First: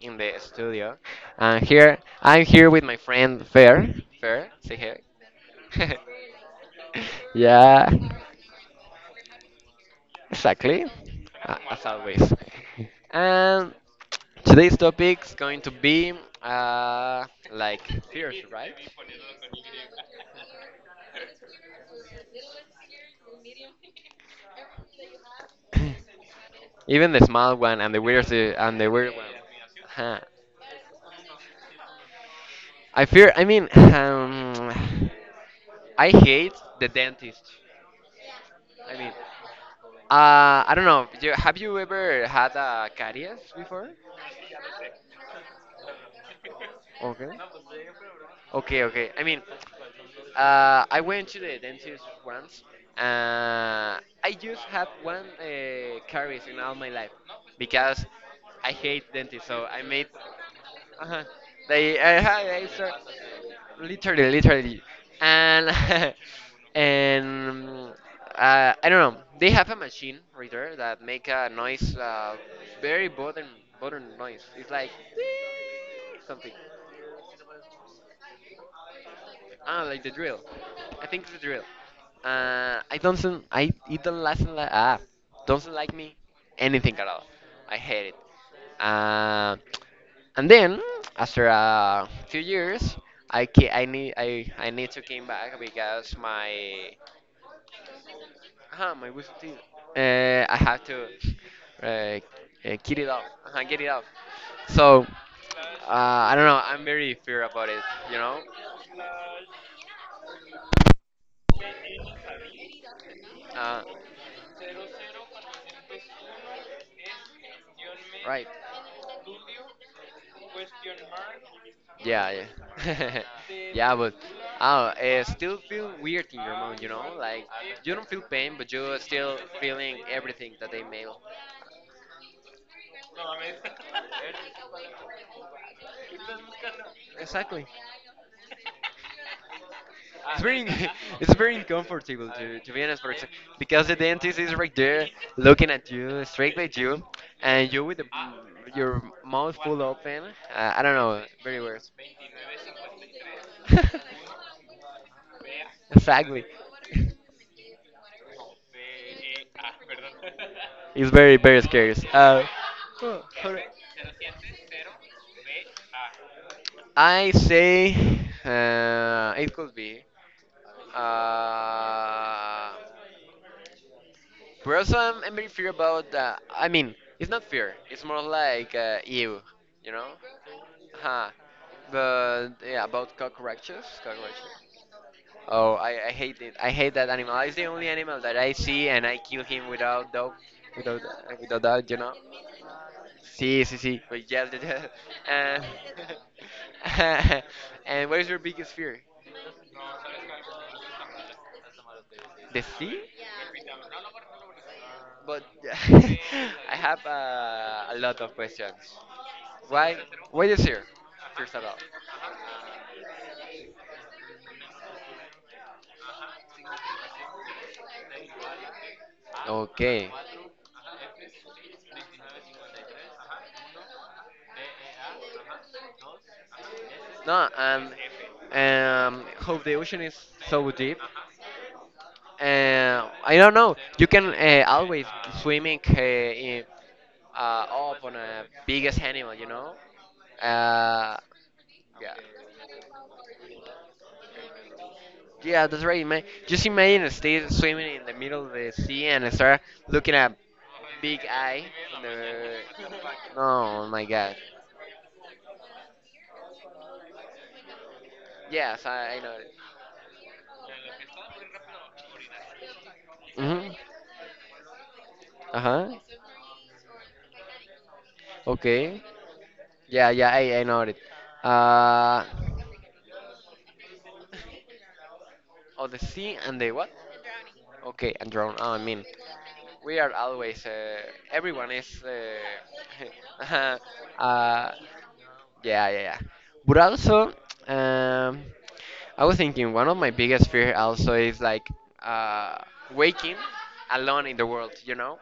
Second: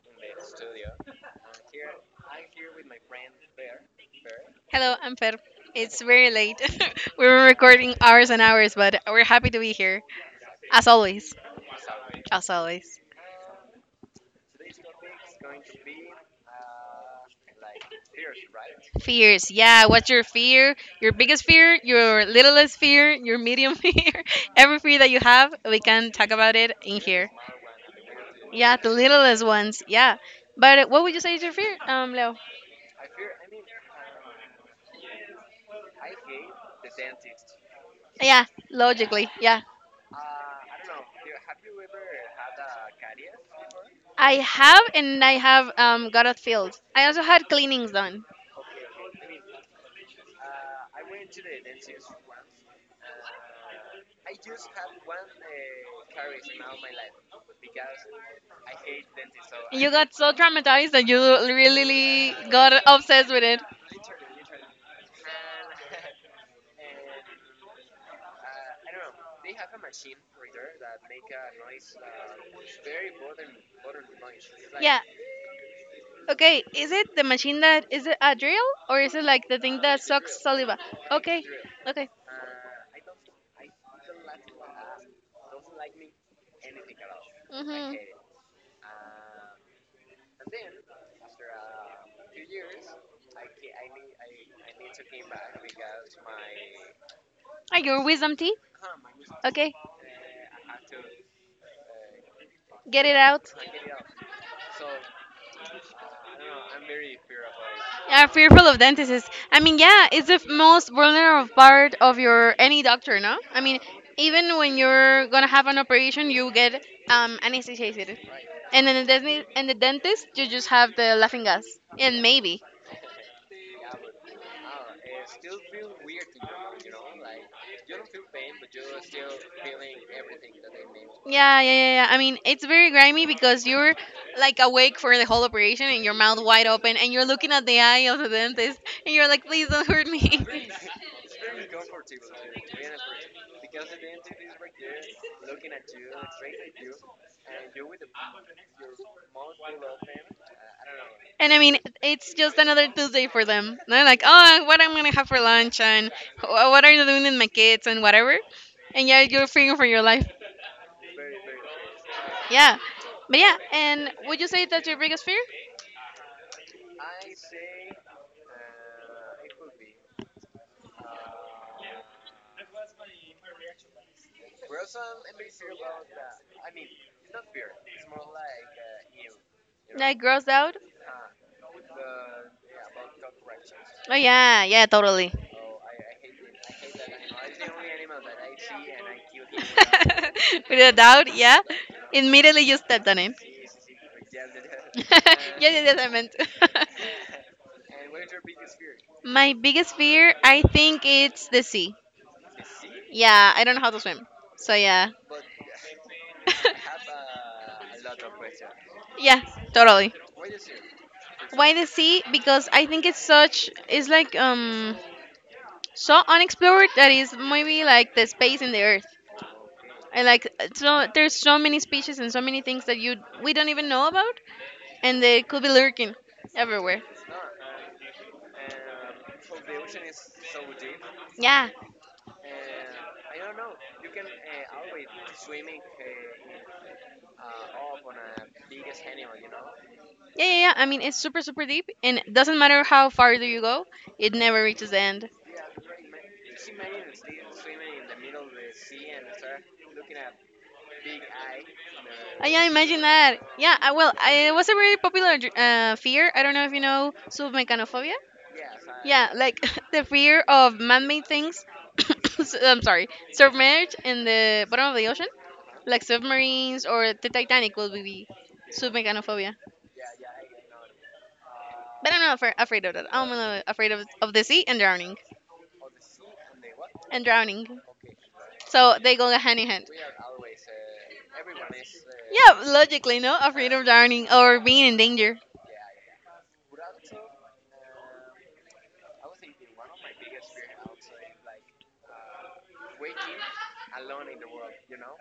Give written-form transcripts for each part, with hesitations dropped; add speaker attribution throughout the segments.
Speaker 1: in the studio, and here I'm here with my friend Fer. Fer, say
Speaker 2: Hello, Amper.
Speaker 1: hey.
Speaker 2: It's very late. we were
Speaker 1: yeah,
Speaker 2: recording hours and hours, but we're happy to be here.
Speaker 1: exactly.
Speaker 2: As always.
Speaker 1: As always.
Speaker 2: As always.
Speaker 1: And today's topic is going to be uh, like fears, right?
Speaker 2: Fears. Yeah, what's your fear? Your biggest fear, your littlest fear, your medium fear. Every fear that you have, we can talk about it in
Speaker 1: Even the
Speaker 2: here.
Speaker 1: small one
Speaker 2: Yeah,
Speaker 1: and
Speaker 2: the
Speaker 1: the weird one.
Speaker 2: littlest ones. Yeah.
Speaker 1: Huh.
Speaker 2: But what would you say is your fear, Leo?
Speaker 1: I fear. I mean, I hate the dentist.
Speaker 2: Yeah,
Speaker 1: I mean,
Speaker 2: logically. Yeah.
Speaker 1: I don't know. Have you ever had a caries before?
Speaker 2: I have, and I have got it filled. I also
Speaker 1: Okay.
Speaker 2: had cleanings done.
Speaker 1: Okay, okay. I mean, I went to the dentist once. I just had one caries in all my life because I hate dentists. So I
Speaker 2: You
Speaker 1: made.
Speaker 2: got so traumatized that you
Speaker 1: Uh-huh. They.
Speaker 2: really
Speaker 1: Hi, hey,
Speaker 2: got
Speaker 1: sir.
Speaker 2: obsessed with it.
Speaker 1: Literally, literally, and and I don't know. They have a machine reader that make a noise, very modern, modern noise. It's like
Speaker 2: Yeah.
Speaker 1: something.
Speaker 2: Okay. Is it the machine that is it a drill or is it like the thing
Speaker 1: Ah,
Speaker 2: that
Speaker 1: like the
Speaker 2: sucks
Speaker 1: drill.
Speaker 2: saliva?
Speaker 1: I think it's the
Speaker 2: Okay.
Speaker 1: drill.
Speaker 2: Okay.
Speaker 1: I don't. I it don't listen like ah, doesn't like me anything at all. I
Speaker 2: Mhm.
Speaker 1: hate it. Uh, and then after a few years, I need I need to came back because my
Speaker 2: Are your wisdom teeth?
Speaker 1: uh-huh, my wisdom teeth.
Speaker 2: Okay.
Speaker 1: I have to uh, get
Speaker 2: Get
Speaker 1: it
Speaker 2: it
Speaker 1: off.
Speaker 2: out.
Speaker 1: Uh-huh, get it off. So, I don't know. I'm very fear about it, you
Speaker 2: Yeah,
Speaker 1: know?
Speaker 2: fearful of dentists. I mean, yeah, it's the most vulnerable part of your any doctor, no? I mean,
Speaker 1: Uh,
Speaker 2: even when you're gonna have an operation, you get anesthetized,
Speaker 1: right.
Speaker 2: and then the dentist, and the dentist, you just have the laughing gas, and
Speaker 1: Yeah,
Speaker 2: maybe.
Speaker 1: yeah. yeah, but I don't know, it still feel weird in your mind, you know? Like, you don't feel pain, but you're still feeling everything that they made.
Speaker 2: Yeah, yeah, yeah, yeah. I mean, it's very grimy because you're like awake for the whole operation and your mouth wide open, and you're looking at
Speaker 1: Exactly.
Speaker 2: the eye of the dentist, and you're like, please don't hurt
Speaker 1: Ah, it's
Speaker 2: me.
Speaker 1: very it's very uncomfortable to be honest, for and because the dentist is right there looking at you, straight at you, and you with the, your mouth full open. I don't know,
Speaker 2: And I
Speaker 1: very
Speaker 2: mean,
Speaker 1: weird.
Speaker 2: it's just another Tuesday for them. They're like, oh, what I'm gonna have for lunch and
Speaker 1: exactly.
Speaker 2: what are you doing with my kids and whatever. And yeah, you're figuring for your life.
Speaker 1: It's very very scary.
Speaker 2: Yeah, but yeah. And would you say that's your biggest fear?
Speaker 1: I say it could be. Uh, but also, I'm very fear about. I mean, it's not fear. It's more like ew, you know.
Speaker 2: Like grossed out?
Speaker 1: Huh. But yeah, about cockroaches.
Speaker 2: Oh
Speaker 1: Cockroaches.
Speaker 2: yeah, yeah, totally.
Speaker 1: Oh, I hate it. I hate that animal. It's the only animal that I see, and I kill him without dog,
Speaker 2: Without a
Speaker 1: without
Speaker 2: doubt, yeah.
Speaker 1: without that, you know.
Speaker 2: Immediately you stepped on it.
Speaker 1: Sí, sí, sí. But yes,
Speaker 2: Yes, yes, yes, I meant.
Speaker 1: uh, and what is your biggest fear?
Speaker 2: My biggest fear, I think it's the sea.
Speaker 1: The sea?
Speaker 2: Yeah, I don't know how to swim. So yeah.
Speaker 1: But I have a lot of questions.
Speaker 2: Yeah,
Speaker 1: Why?
Speaker 2: totally.
Speaker 1: Why is here? First of
Speaker 2: Why the sea? Because I think it's such it's like so unexplored that is maybe like the space in the earth.
Speaker 1: all. Okay.
Speaker 2: And like so there's so many species and so many things that you we don't even know about and they could be lurking everywhere.
Speaker 1: No, hope the ocean is so deep.
Speaker 2: Yeah.
Speaker 1: I don't know. You can always swimming up on a biggest animal, you know.
Speaker 2: Yeah, yeah, yeah. I mean,
Speaker 1: Uh,
Speaker 2: it's super, super deep,
Speaker 1: yeah.
Speaker 2: and it doesn't matter how far do you go, it never reaches the end.
Speaker 1: Yeah, that's right, man. Just imagine stay swimming in the middle of the sea and start looking at big eye in
Speaker 2: I
Speaker 1: the.
Speaker 2: yeah, imagine that.
Speaker 1: No,
Speaker 2: Yeah,
Speaker 1: oh my God.
Speaker 2: it was a very popular fear. I don't know if you know submechanophobia.
Speaker 1: Yes, I
Speaker 2: Yeah,
Speaker 1: know. It.
Speaker 2: like the fear of man-made things. I'm sorry,
Speaker 1: Mm-hmm.
Speaker 2: submerged in the bottom of the ocean,
Speaker 1: Uh huh.
Speaker 2: like submarines or the Titanic will be
Speaker 1: Okay.
Speaker 2: submechanophobia.
Speaker 1: Yeah, yeah, I know it.
Speaker 2: But I'm
Speaker 1: Uh,
Speaker 2: not afraid of that. I'm afraid of the sea and drowning
Speaker 1: oh, the sea and the what?
Speaker 2: and drowning.
Speaker 1: Okay, and drone. Oh, I
Speaker 2: So
Speaker 1: mean,
Speaker 2: they go hand in hand.
Speaker 1: we are always. Everyone is.
Speaker 2: Yeah, logically, no, afraid
Speaker 1: Uh,
Speaker 2: of drowning or
Speaker 1: uh,
Speaker 2: being in danger.
Speaker 1: yeah, yeah, yeah. But also, um, I was thinking one of my biggest fear also is like uh, waking alone in the world. You know,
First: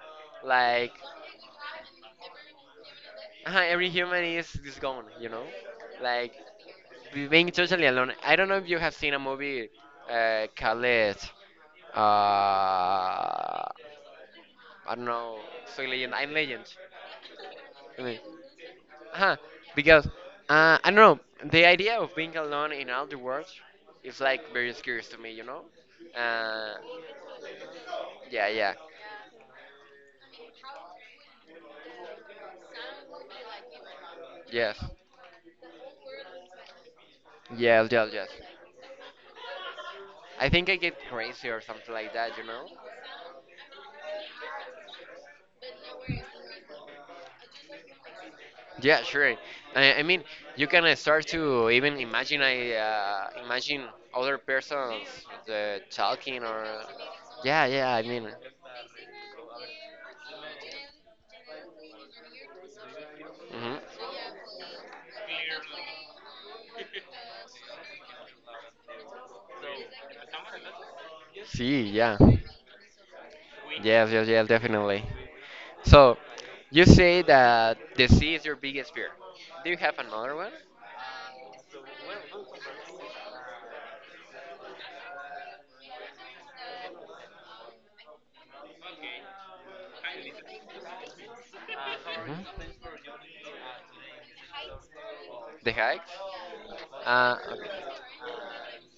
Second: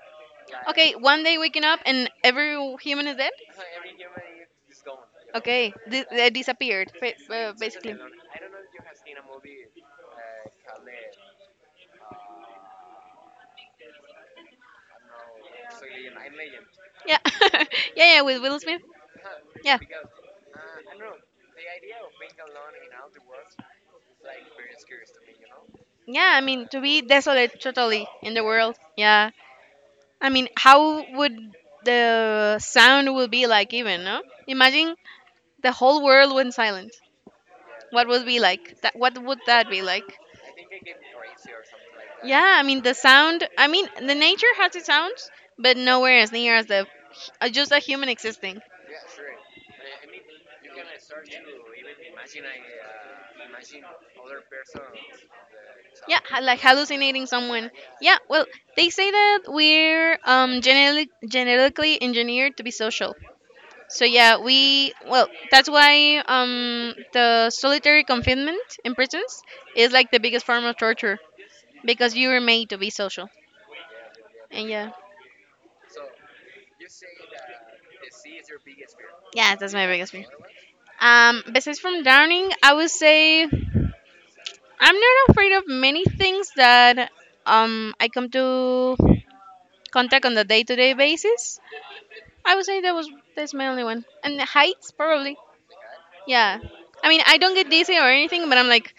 Speaker 2: Okay,
Speaker 1: like
Speaker 2: one day waking up and every human is dead?
Speaker 1: every human is gone. You know,
Speaker 2: Okay, they
Speaker 1: like
Speaker 2: disappeared,
Speaker 1: being totally
Speaker 2: basically.
Speaker 1: alone. I don't know if you have seen a movie called uh, I don't know, Soy Legend, I'm Legend.
Speaker 2: Yeah, yeah, yeah, with Will Smith.
Speaker 1: Huh,
Speaker 2: Yeah,
Speaker 1: because I don't know the idea of being alone in all the world is like very scary to me, you know.
Speaker 2: yeah, I mean,
Speaker 1: Uh,
Speaker 2: to be desolate totally in the
Speaker 1: yeah, yeah,
Speaker 2: world. Yeah. I mean, how would the sound will be like even, no?
Speaker 1: yes,
Speaker 2: Imagine the whole world went silent.
Speaker 1: yes,
Speaker 2: What
Speaker 1: yes,
Speaker 2: would
Speaker 1: yes.
Speaker 2: be like? That what would that be like?
Speaker 1: I think I get crazy or something like that,
Speaker 2: Yeah,
Speaker 1: you
Speaker 2: I
Speaker 1: know.
Speaker 2: mean the sound. I mean the nature has its sounds, but nowhere as near as the just a human existing.
Speaker 1: Yeah, sure. I mean, you can start to even imagine I imagine other persons
Speaker 2: Yeah,
Speaker 1: talking
Speaker 2: like
Speaker 1: or
Speaker 2: hallucinating
Speaker 1: yeah,
Speaker 2: someone.
Speaker 1: yeah. I
Speaker 2: Yeah,
Speaker 1: mean,
Speaker 2: well, they say that we're genetically engineered to be social.
Speaker 1: hmm
Speaker 2: So yeah, that's why the solitary confinement in prisons is like the biggest form of torture
Speaker 1: see,
Speaker 2: because
Speaker 1: yeah,
Speaker 2: you were made to be social.
Speaker 1: yes, yes, yes,
Speaker 2: And yeah,
Speaker 1: definitely. So, you say that the sea is your biggest fear.
Speaker 2: yeah,
Speaker 1: Do
Speaker 2: that's
Speaker 1: you
Speaker 2: my
Speaker 1: have
Speaker 2: biggest fear.
Speaker 1: another one?
Speaker 2: Besides from drowning, I would say I'm not afraid of many things that I come to contact on the day-to-day basis. I
Speaker 1: Mhm.
Speaker 2: would say that was that's my only one, and the heights probably.
Speaker 1: The hikes?
Speaker 2: Yeah, I mean I don't get
Speaker 1: Okay.
Speaker 2: dizzy or anything, but I'm like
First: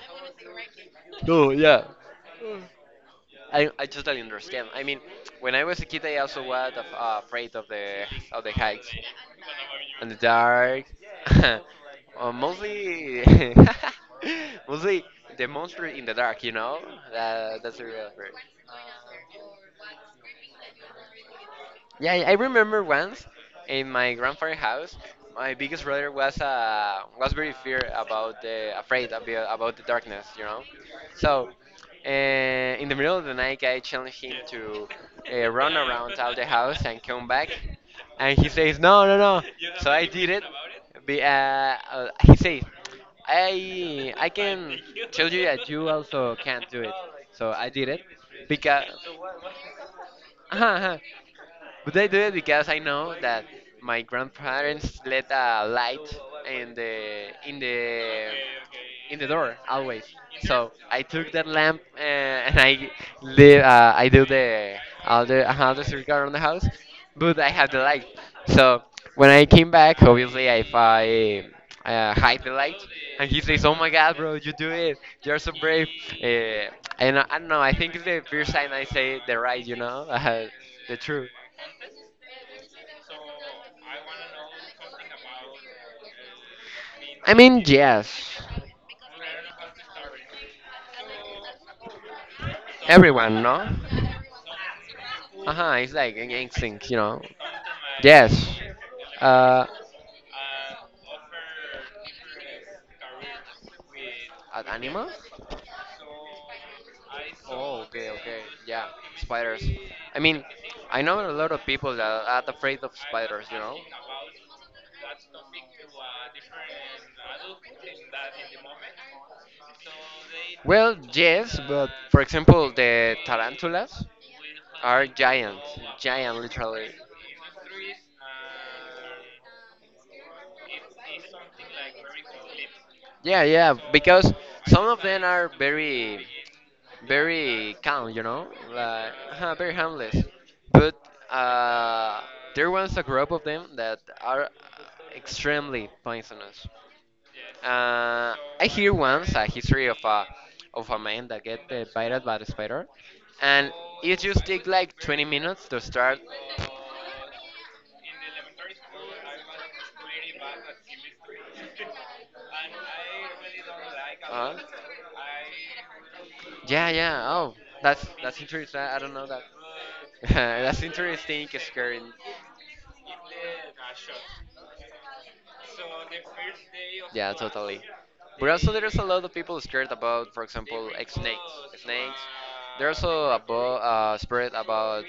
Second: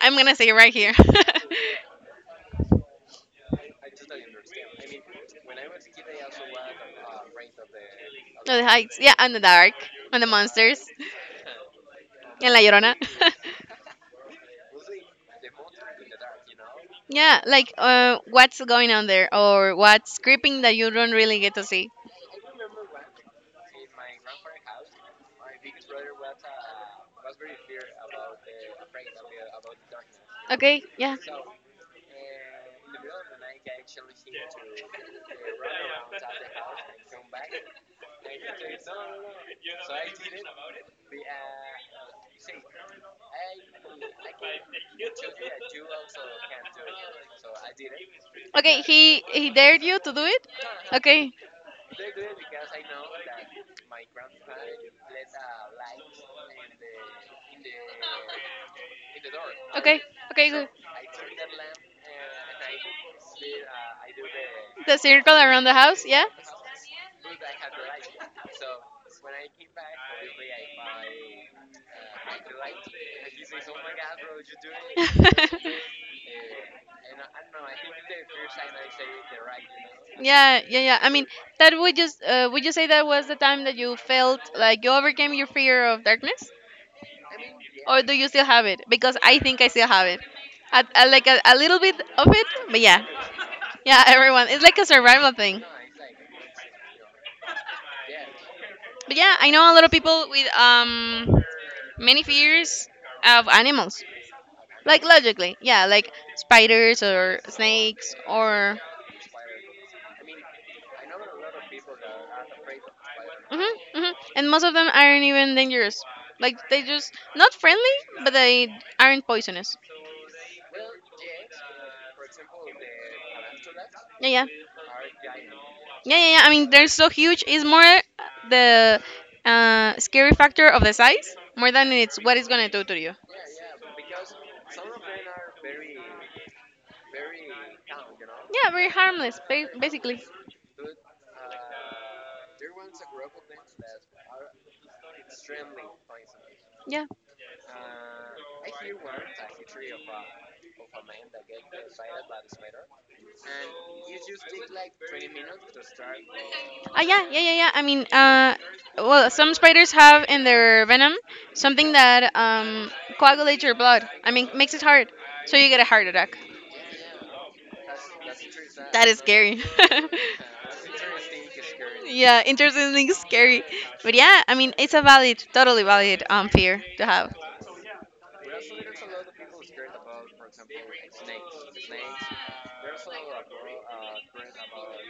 Speaker 2: I'm gonna say it right here.
Speaker 1: Oh, yeah. I totally understand. I mean, when I was a kid, I also was afraid of the
Speaker 2: No, the
Speaker 1: heights
Speaker 2: heights. Yeah, and the dark,
Speaker 1: and the
Speaker 2: and the monsters,
Speaker 1: dark.
Speaker 2: and La Llorona.
Speaker 1: Mostly, mostly the monster in the dark. You know,
Speaker 2: Yeah, like
Speaker 1: that's a real afraid.
Speaker 2: what's going on there or what's creeping that you don't really get to see.
Speaker 1: Yeah, I remember once in my grandfather's house, my biggest brother was very fear about the afraid about the darkness, you know.
Speaker 2: Okay, yeah.
Speaker 1: So uh, in the middle of the night, I challenge him to run around out the house and come back, and he says, "No, no, no." So I did it. He says, I can tell you that you also can't do it." So I did it
Speaker 2: Okay,
Speaker 1: because.
Speaker 2: he dared you to do it.
Speaker 1: Uh-huh, uh-huh.
Speaker 2: Okay,
Speaker 1: But I do it because I know that my grandparents let a light in the in the in the door
Speaker 2: okay,
Speaker 1: always.
Speaker 2: okay. Good.
Speaker 1: So I took that lamp and I do the
Speaker 2: The
Speaker 1: all
Speaker 2: circle
Speaker 1: the
Speaker 2: around the
Speaker 1: all the
Speaker 2: house.
Speaker 1: circle
Speaker 2: Yeah.
Speaker 1: around the house, but I have the light. So when I came back, obviously if I hide the light, and he says, "Oh my God, bro, you do it! You're so brave!" Uh, and I don't know. I think it's the first time I say the right, you know,
Speaker 2: Yeah, yeah,
Speaker 1: the
Speaker 2: yeah. I mean,
Speaker 1: truth.
Speaker 2: that would just would you say that was the time that you felt like you overcame your fear of darkness,
Speaker 1: I mean,
Speaker 2: or do you
Speaker 1: yes.
Speaker 2: still have it? Because I think I still have it. Like a little bit of it, but yeah,
Speaker 1: Everyone, no?
Speaker 2: yeah. Everyone, it's like a survival
Speaker 1: Uh
Speaker 2: thing.
Speaker 1: huh, it's like an instinct, you know? Yes.
Speaker 2: But yeah, I
Speaker 1: Uh,
Speaker 2: know a lot of people with many fears of animals.
Speaker 1: an
Speaker 2: Like
Speaker 1: animal?
Speaker 2: logically, yeah, like spiders or
Speaker 1: Oh, okay,
Speaker 2: snakes
Speaker 1: okay.
Speaker 2: or
Speaker 1: Yeah, spiders. I mean, I know a lot of people that are afraid of spiders, you
Speaker 2: hmm
Speaker 1: know?
Speaker 2: hmm and most of them aren't even dangerous. Like they just not friendly, but they aren't poisonous.
Speaker 1: Well, yes, but for example, the tarantulas
Speaker 2: Yeah, yeah,
Speaker 1: are giant,
Speaker 2: yeah, yeah.
Speaker 1: giant
Speaker 2: Yeah. I mean, they're
Speaker 1: literally.
Speaker 2: so huge. It's more the scary factor of the size more than it's what it's gonna do to you.
Speaker 1: Yeah, yeah, because some of them are very very calm, you know,
Speaker 2: Yeah, very
Speaker 1: like
Speaker 2: harmless,
Speaker 1: huh, very harmless.
Speaker 2: basically.
Speaker 1: But uh, there was a group of them that are extremely poisonous.
Speaker 2: Yeah.
Speaker 1: Uh, I hear once a history of a man that get bited by the spider, and it just take like 20 minutes to start
Speaker 2: Yeah, yeah, yeah, yeah. I mean, well, some spiders have in their venom something that coagulates your blood. I mean,
Speaker 1: uh-huh.
Speaker 2: makes it hard, so you get a heart attack.
Speaker 1: Yeah, yeah. Oh, that's interesting. I really
Speaker 2: That
Speaker 1: don't
Speaker 2: is
Speaker 1: know that.
Speaker 2: scary.
Speaker 1: that's interesting. Scaring.
Speaker 2: Yeah, interesting, scary. But yeah, I mean, it's a valid, totally valid fear to
Speaker 1: Yeah,
Speaker 2: have.
Speaker 1: totally. But also, there's a lot of people scared about, for example, like snakes. Snakes. They're also about spread about,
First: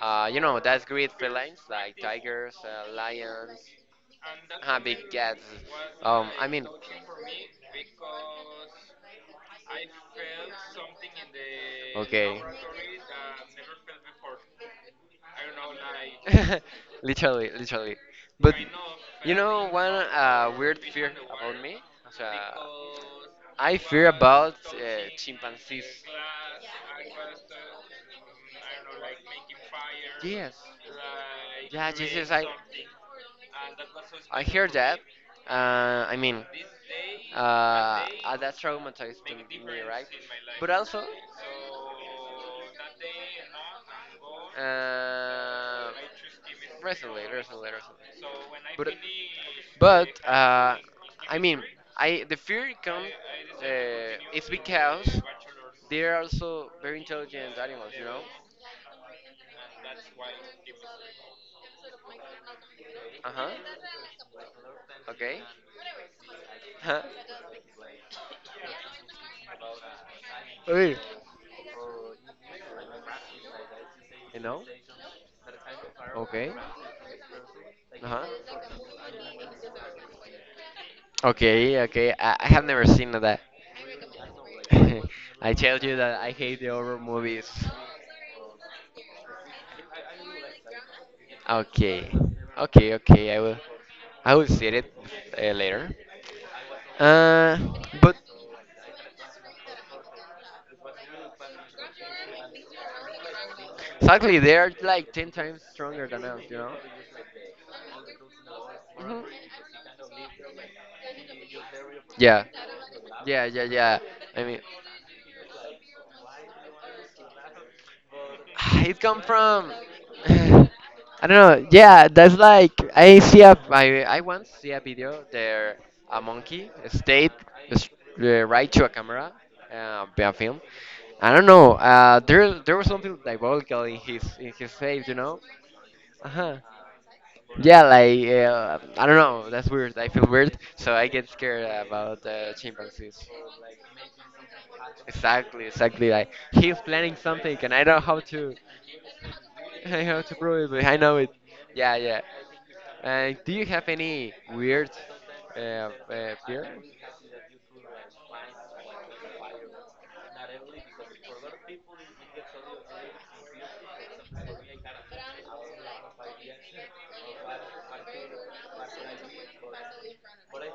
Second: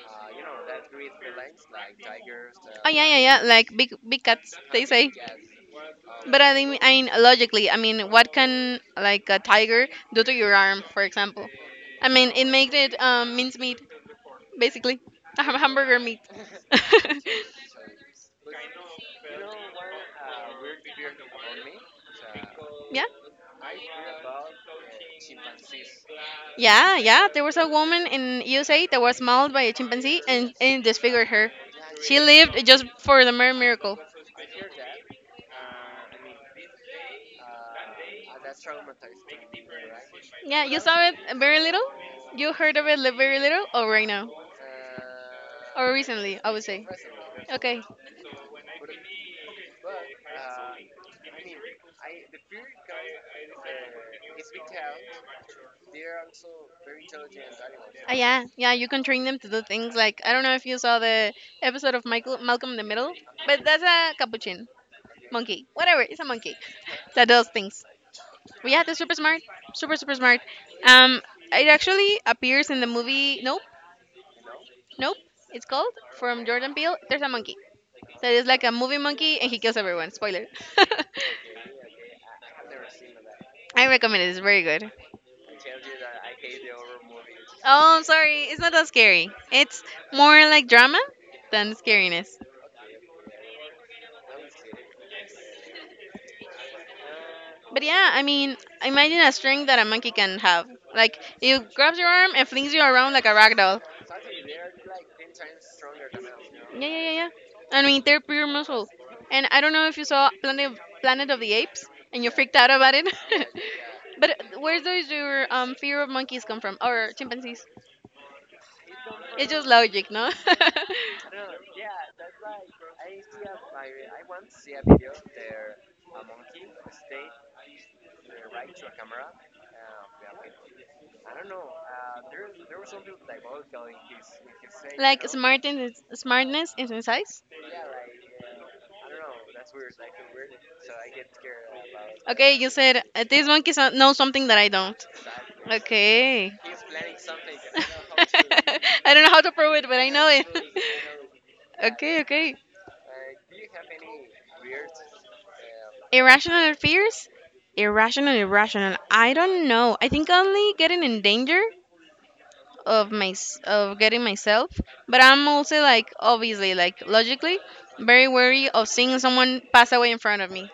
Speaker 1: you know, that's great felines like tigers,
Speaker 2: Oh yeah, yeah, yeah.
Speaker 1: lions,
Speaker 2: Like big, big cats, they
Speaker 1: big
Speaker 2: say.
Speaker 1: cats. I mean.
Speaker 2: I mean, logically, I mean, what can like a tiger do to your arm, for example? I mean,
Speaker 1: Okay.
Speaker 2: it made it mincemeat, basically, a hamburger meat.
Speaker 1: literally, literally. But you know one weird fear about me? So,
Speaker 2: Yeah,
Speaker 1: I fear about chimpanzees.
Speaker 2: yeah, yeah. There was a woman in USA that was mauled by a chimpanzee
Speaker 1: Yes.
Speaker 2: and disfigured her.
Speaker 1: Yeah, this
Speaker 2: She
Speaker 1: is I
Speaker 2: lived just for the mere miracle.
Speaker 1: I hear that, I mean, uh, that traumatized to me, right?
Speaker 2: Yeah,
Speaker 1: But
Speaker 2: you
Speaker 1: also,
Speaker 2: saw it very little. You heard of it very little, or right now,
Speaker 1: uh,
Speaker 2: or recently, I would say.
Speaker 1: recently, recently,
Speaker 2: Okay,
Speaker 1: recently. But but uh, I mean, I the fear comes. It's because they're also very intelligent animals, you know.
Speaker 2: Yeah, yeah, you can train them to do things like I don't know if you saw the episode of Michael Malcolm in the Middle,
Speaker 1: Uh huh.
Speaker 2: but that's a capuchin
Speaker 1: Okay.
Speaker 2: monkey, whatever. It's a monkey
Speaker 1: Huh?
Speaker 2: that does things. But yeah, they're super smart, super super smart.
Speaker 1: Hey.
Speaker 2: Um, it actually appears in the movie. Nope,
Speaker 1: You know?
Speaker 2: nope. It's called from
Speaker 1: Okay.
Speaker 2: Jordan Peele. There's a monkey
Speaker 1: Uh-huh.
Speaker 2: that is like a movie monkey and he kills everyone. Spoiler.
Speaker 1: Okay, okay. I have never seen that.
Speaker 2: I recommend it. It's very good.
Speaker 1: I tell you that I hate the horror movies.
Speaker 2: Oh, I'm sorry. It's not that scary. It's more like drama than
Speaker 1: Okay.
Speaker 2: scariness.
Speaker 1: Okay, okay. I will see it later. Uh
Speaker 2: But yeah,
Speaker 1: but
Speaker 2: I mean, imagine a string that a monkey can have. Like, it grabs your arm and flings you around like a rag doll.
Speaker 1: sadly they are like 10 times stronger than us, you know?
Speaker 2: Yeah, yeah, yeah, yeah. I mean, they're pure muscle.
Speaker 1: Mhm.
Speaker 2: And I don't know if you saw Planet of the Apes and you
Speaker 1: Yeah.
Speaker 2: freaked out about it.
Speaker 1: Yeah, yeah, yeah.
Speaker 2: But
Speaker 1: I mean
Speaker 2: where does your fear of monkeys come from? Or chimpanzees?
Speaker 1: Ah, it come
Speaker 2: It's just
Speaker 1: from.
Speaker 2: logic, no?
Speaker 1: I don't know. Yeah, that's like I once see a video there a monkey stayed s- right to a camera, be a film. I don't know. There there was something diabolical in his face, you
Speaker 2: Like
Speaker 1: know. Uh huh.
Speaker 2: smartness is in size?
Speaker 1: Yeah, like I don't know. That's weird. I feel weird, so I get scared about
Speaker 2: Okay, you said
Speaker 1: chimpanzees.
Speaker 2: this monkey knows something that I don't.
Speaker 1: Exactly, exactly. Like
Speaker 2: Okay.
Speaker 1: he's planning something, and I don't know how to
Speaker 2: I don't know how to prove it, but
Speaker 1: I
Speaker 2: I
Speaker 1: know,
Speaker 2: know
Speaker 1: to
Speaker 2: it.
Speaker 1: probably. I know it. Yeah,
Speaker 2: Okay,
Speaker 1: yeah.
Speaker 2: okay.
Speaker 1: Do you have any weird uh, fear?
Speaker 2: Irrational fears? Irrational, irrational. I don't know. I think only getting in danger of getting myself, but I'm also like obviously like logically very wary of seeing someone pass away in front of me,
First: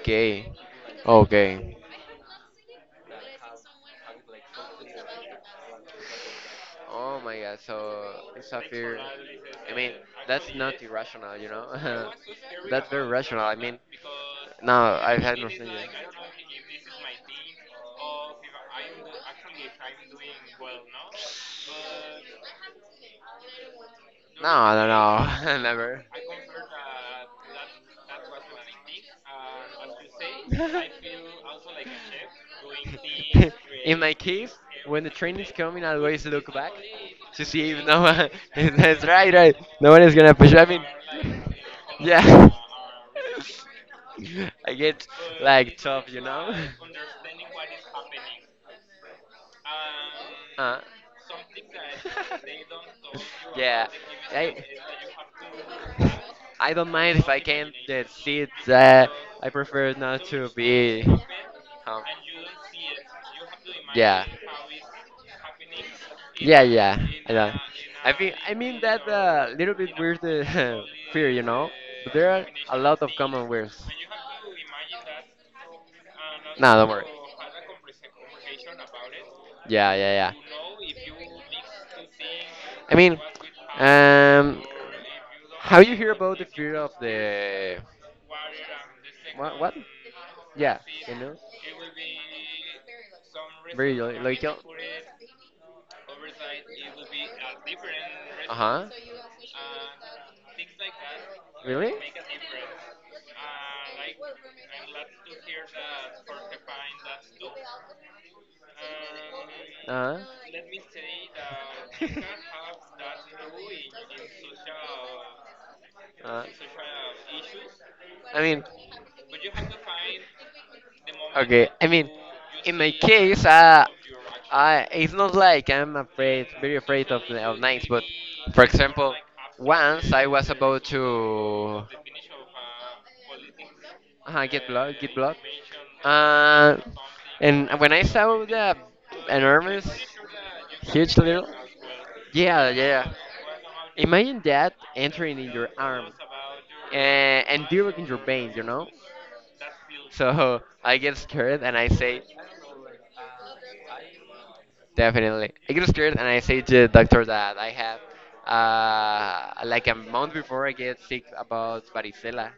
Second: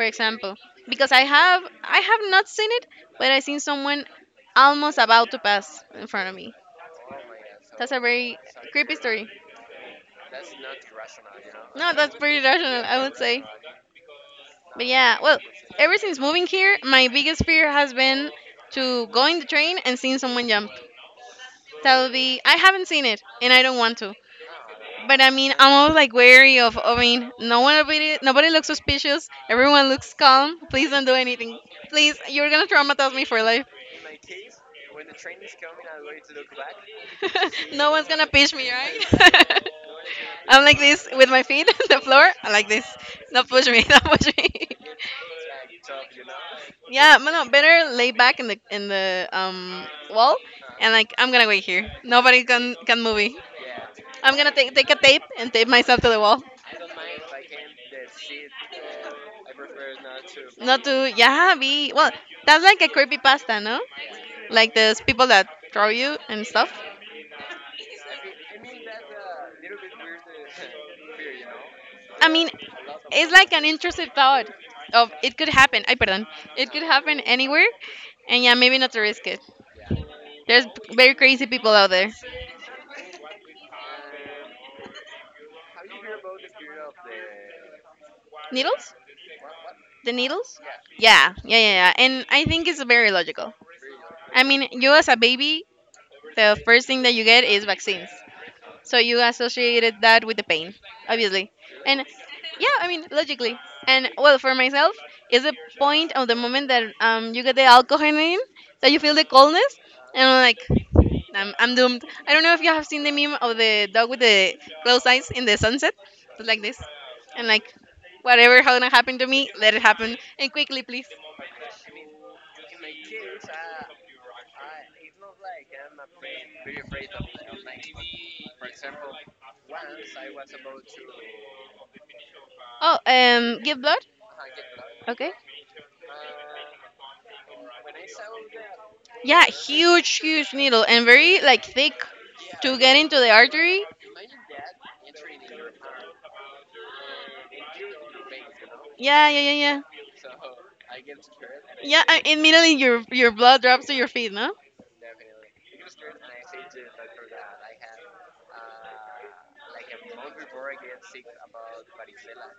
Speaker 2: for example, because
Speaker 1: Okay.
Speaker 2: I have not seen it, but I seen someone almost about to pass in front of me.
Speaker 1: Oh my God,
Speaker 2: That's a
Speaker 1: so
Speaker 2: very
Speaker 1: it's a
Speaker 2: creepy
Speaker 1: fear.
Speaker 2: story.
Speaker 1: I mean, that's not irrational, you
Speaker 2: No,
Speaker 1: know?
Speaker 2: that's pretty rational,
Speaker 1: that's
Speaker 2: I
Speaker 1: very
Speaker 2: would
Speaker 1: rational.
Speaker 2: say.
Speaker 1: I mean, no,
Speaker 2: But
Speaker 1: I
Speaker 2: yeah,
Speaker 1: have
Speaker 2: well,
Speaker 1: had no fear.
Speaker 2: ever since moving here my biggest fear has been to go in the train and seeing someone jump. That would be, I haven't seen it and I don't want to.
Speaker 1: No, no,
Speaker 2: But I mean,
Speaker 1: no,
Speaker 2: I'm always
Speaker 1: never.
Speaker 2: like wary of. I mean, no one, nobody, nobody looks suspicious. Everyone looks calm. Please don't do anything. Please, you're gonna traumatize me for life.
Speaker 1: In my case, when the train is coming, I always look back to see if
Speaker 2: No
Speaker 1: no
Speaker 2: one's gonna
Speaker 1: one.
Speaker 2: push me,
Speaker 1: That's
Speaker 2: right?
Speaker 1: right, right. No one is gonna push.
Speaker 2: I'm
Speaker 1: I
Speaker 2: like
Speaker 1: mean,
Speaker 2: this with my feet on the floor.
Speaker 1: yeah.
Speaker 2: I like this. Don't push me. Don't push me.
Speaker 1: I get like tough, you know.
Speaker 2: Yeah, but no, better lay back in the wall,
Speaker 1: Uh.
Speaker 2: and like I'm gonna wait here. Nobody can move me.
Speaker 1: yeah.
Speaker 2: I'm gonna
Speaker 1: I,
Speaker 2: take a tape and tape myself to the wall.
Speaker 1: I don't mind if I can see it. I prefer not to
Speaker 2: Not
Speaker 1: be.
Speaker 2: to yeah, be
Speaker 1: Um,
Speaker 2: well. That's like a creepy pasta, no?
Speaker 1: yeah.
Speaker 2: Like those people that draw you and
Speaker 1: Yeah,
Speaker 2: stuff.
Speaker 1: yeah. I know. I think I mean that little bit weird fear, you know. But
Speaker 2: I
Speaker 1: there are
Speaker 2: mean,
Speaker 1: a lot of
Speaker 2: it's
Speaker 1: common
Speaker 2: like an
Speaker 1: weirds.
Speaker 2: intrusive thought of it could happen. I pardon, it
Speaker 1: No,
Speaker 2: could
Speaker 1: don't worry.
Speaker 2: happen anywhere, and yeah, maybe not to risk it.
Speaker 1: Yeah, yeah,
Speaker 2: There's very crazy people out
Speaker 1: yeah.
Speaker 2: there.
Speaker 1: I mean, um, how you hear about the fear of the
Speaker 2: Needles?
Speaker 1: what? What?
Speaker 2: The needles?
Speaker 1: Yeah, you
Speaker 2: Yeah,
Speaker 1: know,
Speaker 2: yeah, yeah, yeah. And I think it's very logical.
Speaker 1: very
Speaker 2: I
Speaker 1: logical.
Speaker 2: mean, you as a baby, the first thing that you get is vaccines.
Speaker 1: Uh huh.
Speaker 2: So you associated that with the pain, obviously.
Speaker 1: Really?
Speaker 2: And yeah, I mean, logically. And well, for myself, is the point of the moment that you get the alcohol in, that you feel the coldness,
Speaker 1: Uh-huh.
Speaker 2: and I'm like, I'm doomed. I don't know if you have seen the meme of the dog with the closed eyes in the sunset, but
Speaker 1: Uh,
Speaker 2: like this. And like,
Speaker 1: I
Speaker 2: whatever
Speaker 1: mean,
Speaker 2: gonna happen to me, let it happen. And quickly, please.
Speaker 1: okay, I mean, in my case, I it's not like I'm afraid, very afraid of of nights, but for example, once I was about to
Speaker 2: Oh, give blood?
Speaker 1: get
Speaker 2: Okay.
Speaker 1: blood, uh, and when I saw the
Speaker 2: Yeah,
Speaker 1: enormous,
Speaker 2: huge, huge needle and
Speaker 1: huge
Speaker 2: very
Speaker 1: little,
Speaker 2: like thick
Speaker 1: yeah,
Speaker 2: to get
Speaker 1: yeah,
Speaker 2: into the artery.
Speaker 1: imagine that entering in your arm, and developing your veins, you know.
Speaker 2: Yeah, yeah, yeah, yeah.
Speaker 1: So I get scared and I
Speaker 2: Yeah,
Speaker 1: say,
Speaker 2: and immediately your blood drops to your feet, no?
Speaker 1: definitely. I get scared and I say to the doctor that I have, like a month before I get sick about varicella,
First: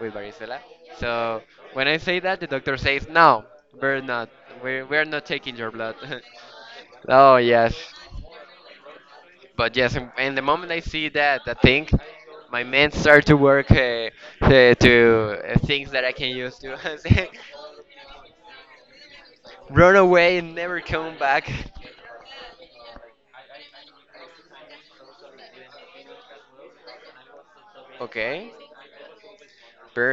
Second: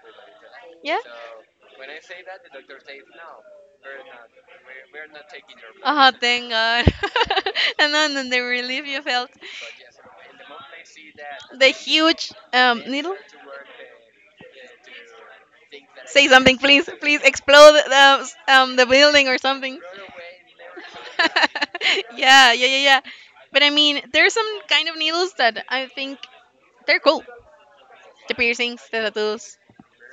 Speaker 1: with varicella.
Speaker 2: Yeah.
Speaker 1: So when I say that, the doctor says, no, we're not, we're not taking your blood.
Speaker 2: Oh, thank God.
Speaker 1: oh, yes.
Speaker 2: And then the relief you felt.
Speaker 1: But yes. And in the moment I see that, that
Speaker 2: The
Speaker 1: thing,
Speaker 2: huge
Speaker 1: my mind
Speaker 2: needle.
Speaker 1: start to work to things that I
Speaker 2: Say
Speaker 1: can
Speaker 2: something,
Speaker 1: use to
Speaker 2: please. Please explode the building or something.
Speaker 1: run away and never come back.
Speaker 2: Yeah, yeah, yeah, yeah. But I mean, there's some kind of needles that I think they're cool. The
Speaker 1: Okay.
Speaker 2: piercings, the tattoos,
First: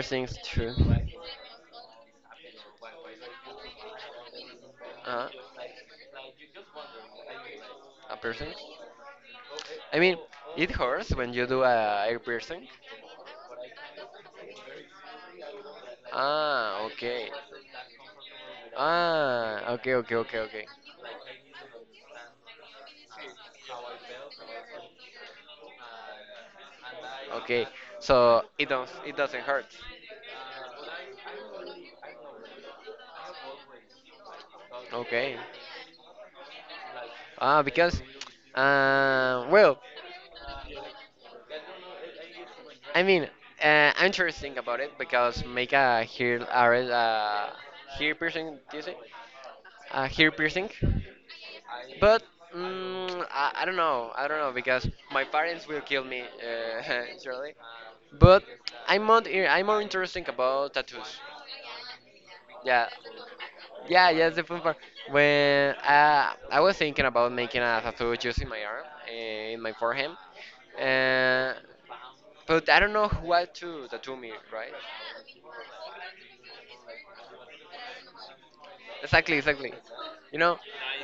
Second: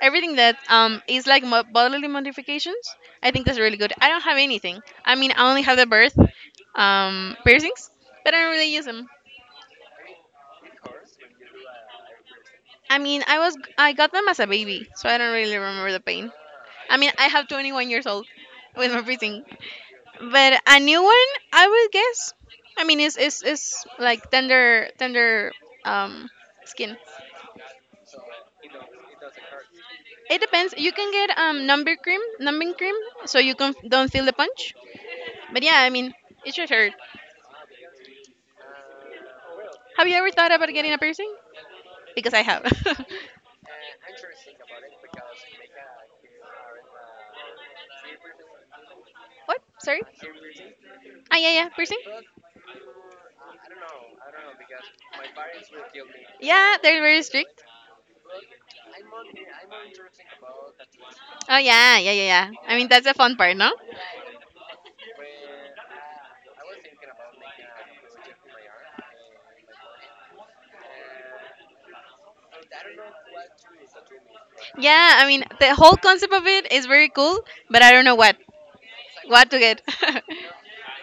Speaker 2: everything that
Speaker 1: true.
Speaker 2: is like bodily modifications. I think that's really good. I don't have anything. I
Speaker 1: Uh,
Speaker 2: mean, I only have the birth piercings,
Speaker 1: a
Speaker 2: but I don't
Speaker 1: piercing?
Speaker 2: really use them.
Speaker 1: I mean, it hurts when you do a ear piercing.
Speaker 2: I mean, I got them as a baby, so I don't really remember the pain.
Speaker 1: Ah,
Speaker 2: I mean, I
Speaker 1: okay.
Speaker 2: have 21 years old with my piercing,
Speaker 1: Ah, okay, okay, okay,
Speaker 2: but
Speaker 1: okay.
Speaker 2: a new one I would guess. I mean it's like tender um skin.
Speaker 1: Okay, so it don't it doesn't hurt.
Speaker 2: It depends. You can get numbing cream numbing cream. So you can don't feel the punch.
Speaker 1: Okay.
Speaker 2: But yeah, I mean, it should hurt.
Speaker 1: Ah, because, uh, well,
Speaker 2: Have you ever thought about getting a piercing? Because I have.
Speaker 1: I mean, I'm interesting about it because make a hair, a, red, hair piercing, do you say?
Speaker 2: What? Sorry?
Speaker 1: Hair piercing.
Speaker 2: Ah, yeah, yeah, piercing?
Speaker 1: But I don't know. I don't know because my parents will kill me
Speaker 2: Yeah, they're very
Speaker 1: surely.
Speaker 2: strict.
Speaker 1: But I'm more interested about tattoos.
Speaker 2: Oh, yeah, yeah, yeah, yeah. I mean,
Speaker 1: Yeah,
Speaker 2: that's the fun part, no?
Speaker 1: yeah, yeah. That's the fun part when I was thinking about making a tattoo just in my arm, in my forehead, uh, but I don't know what to tattoo me, right?
Speaker 2: Yeah, I mean, the whole concept of it is very cool, but I don't know what.
Speaker 1: Exactly,
Speaker 2: What to
Speaker 1: exactly.
Speaker 2: get.
Speaker 1: You know,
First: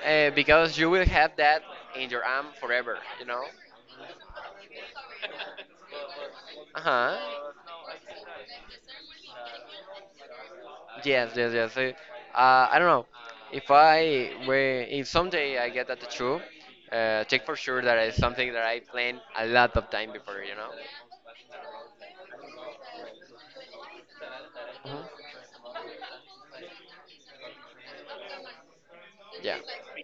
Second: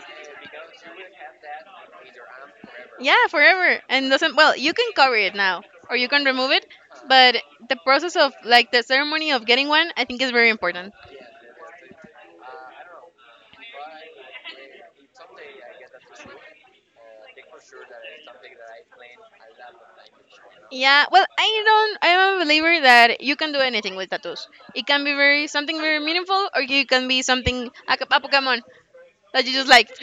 Speaker 1: because you will have that in your arm forever. You
Speaker 2: Yeah,
Speaker 1: know.
Speaker 2: forever. And doesn't, well, you can cover it now, or you can remove it,
Speaker 1: Uh
Speaker 2: but
Speaker 1: huh.
Speaker 2: the process of, like, the ceremony of getting one, I think is very important.
Speaker 1: Yes, yes, yes. I don't know. If someday I get that tattoo, take for sure that it's something that I plan a lot of time before. You know.
Speaker 2: Yeah, well, I don't. I'm a believer that you can do anything with tattoos. It
Speaker 1: Mhm.
Speaker 2: can be very something very meaningful, or you can be something a Pokemon that you
Speaker 1: Yeah.
Speaker 2: just liked.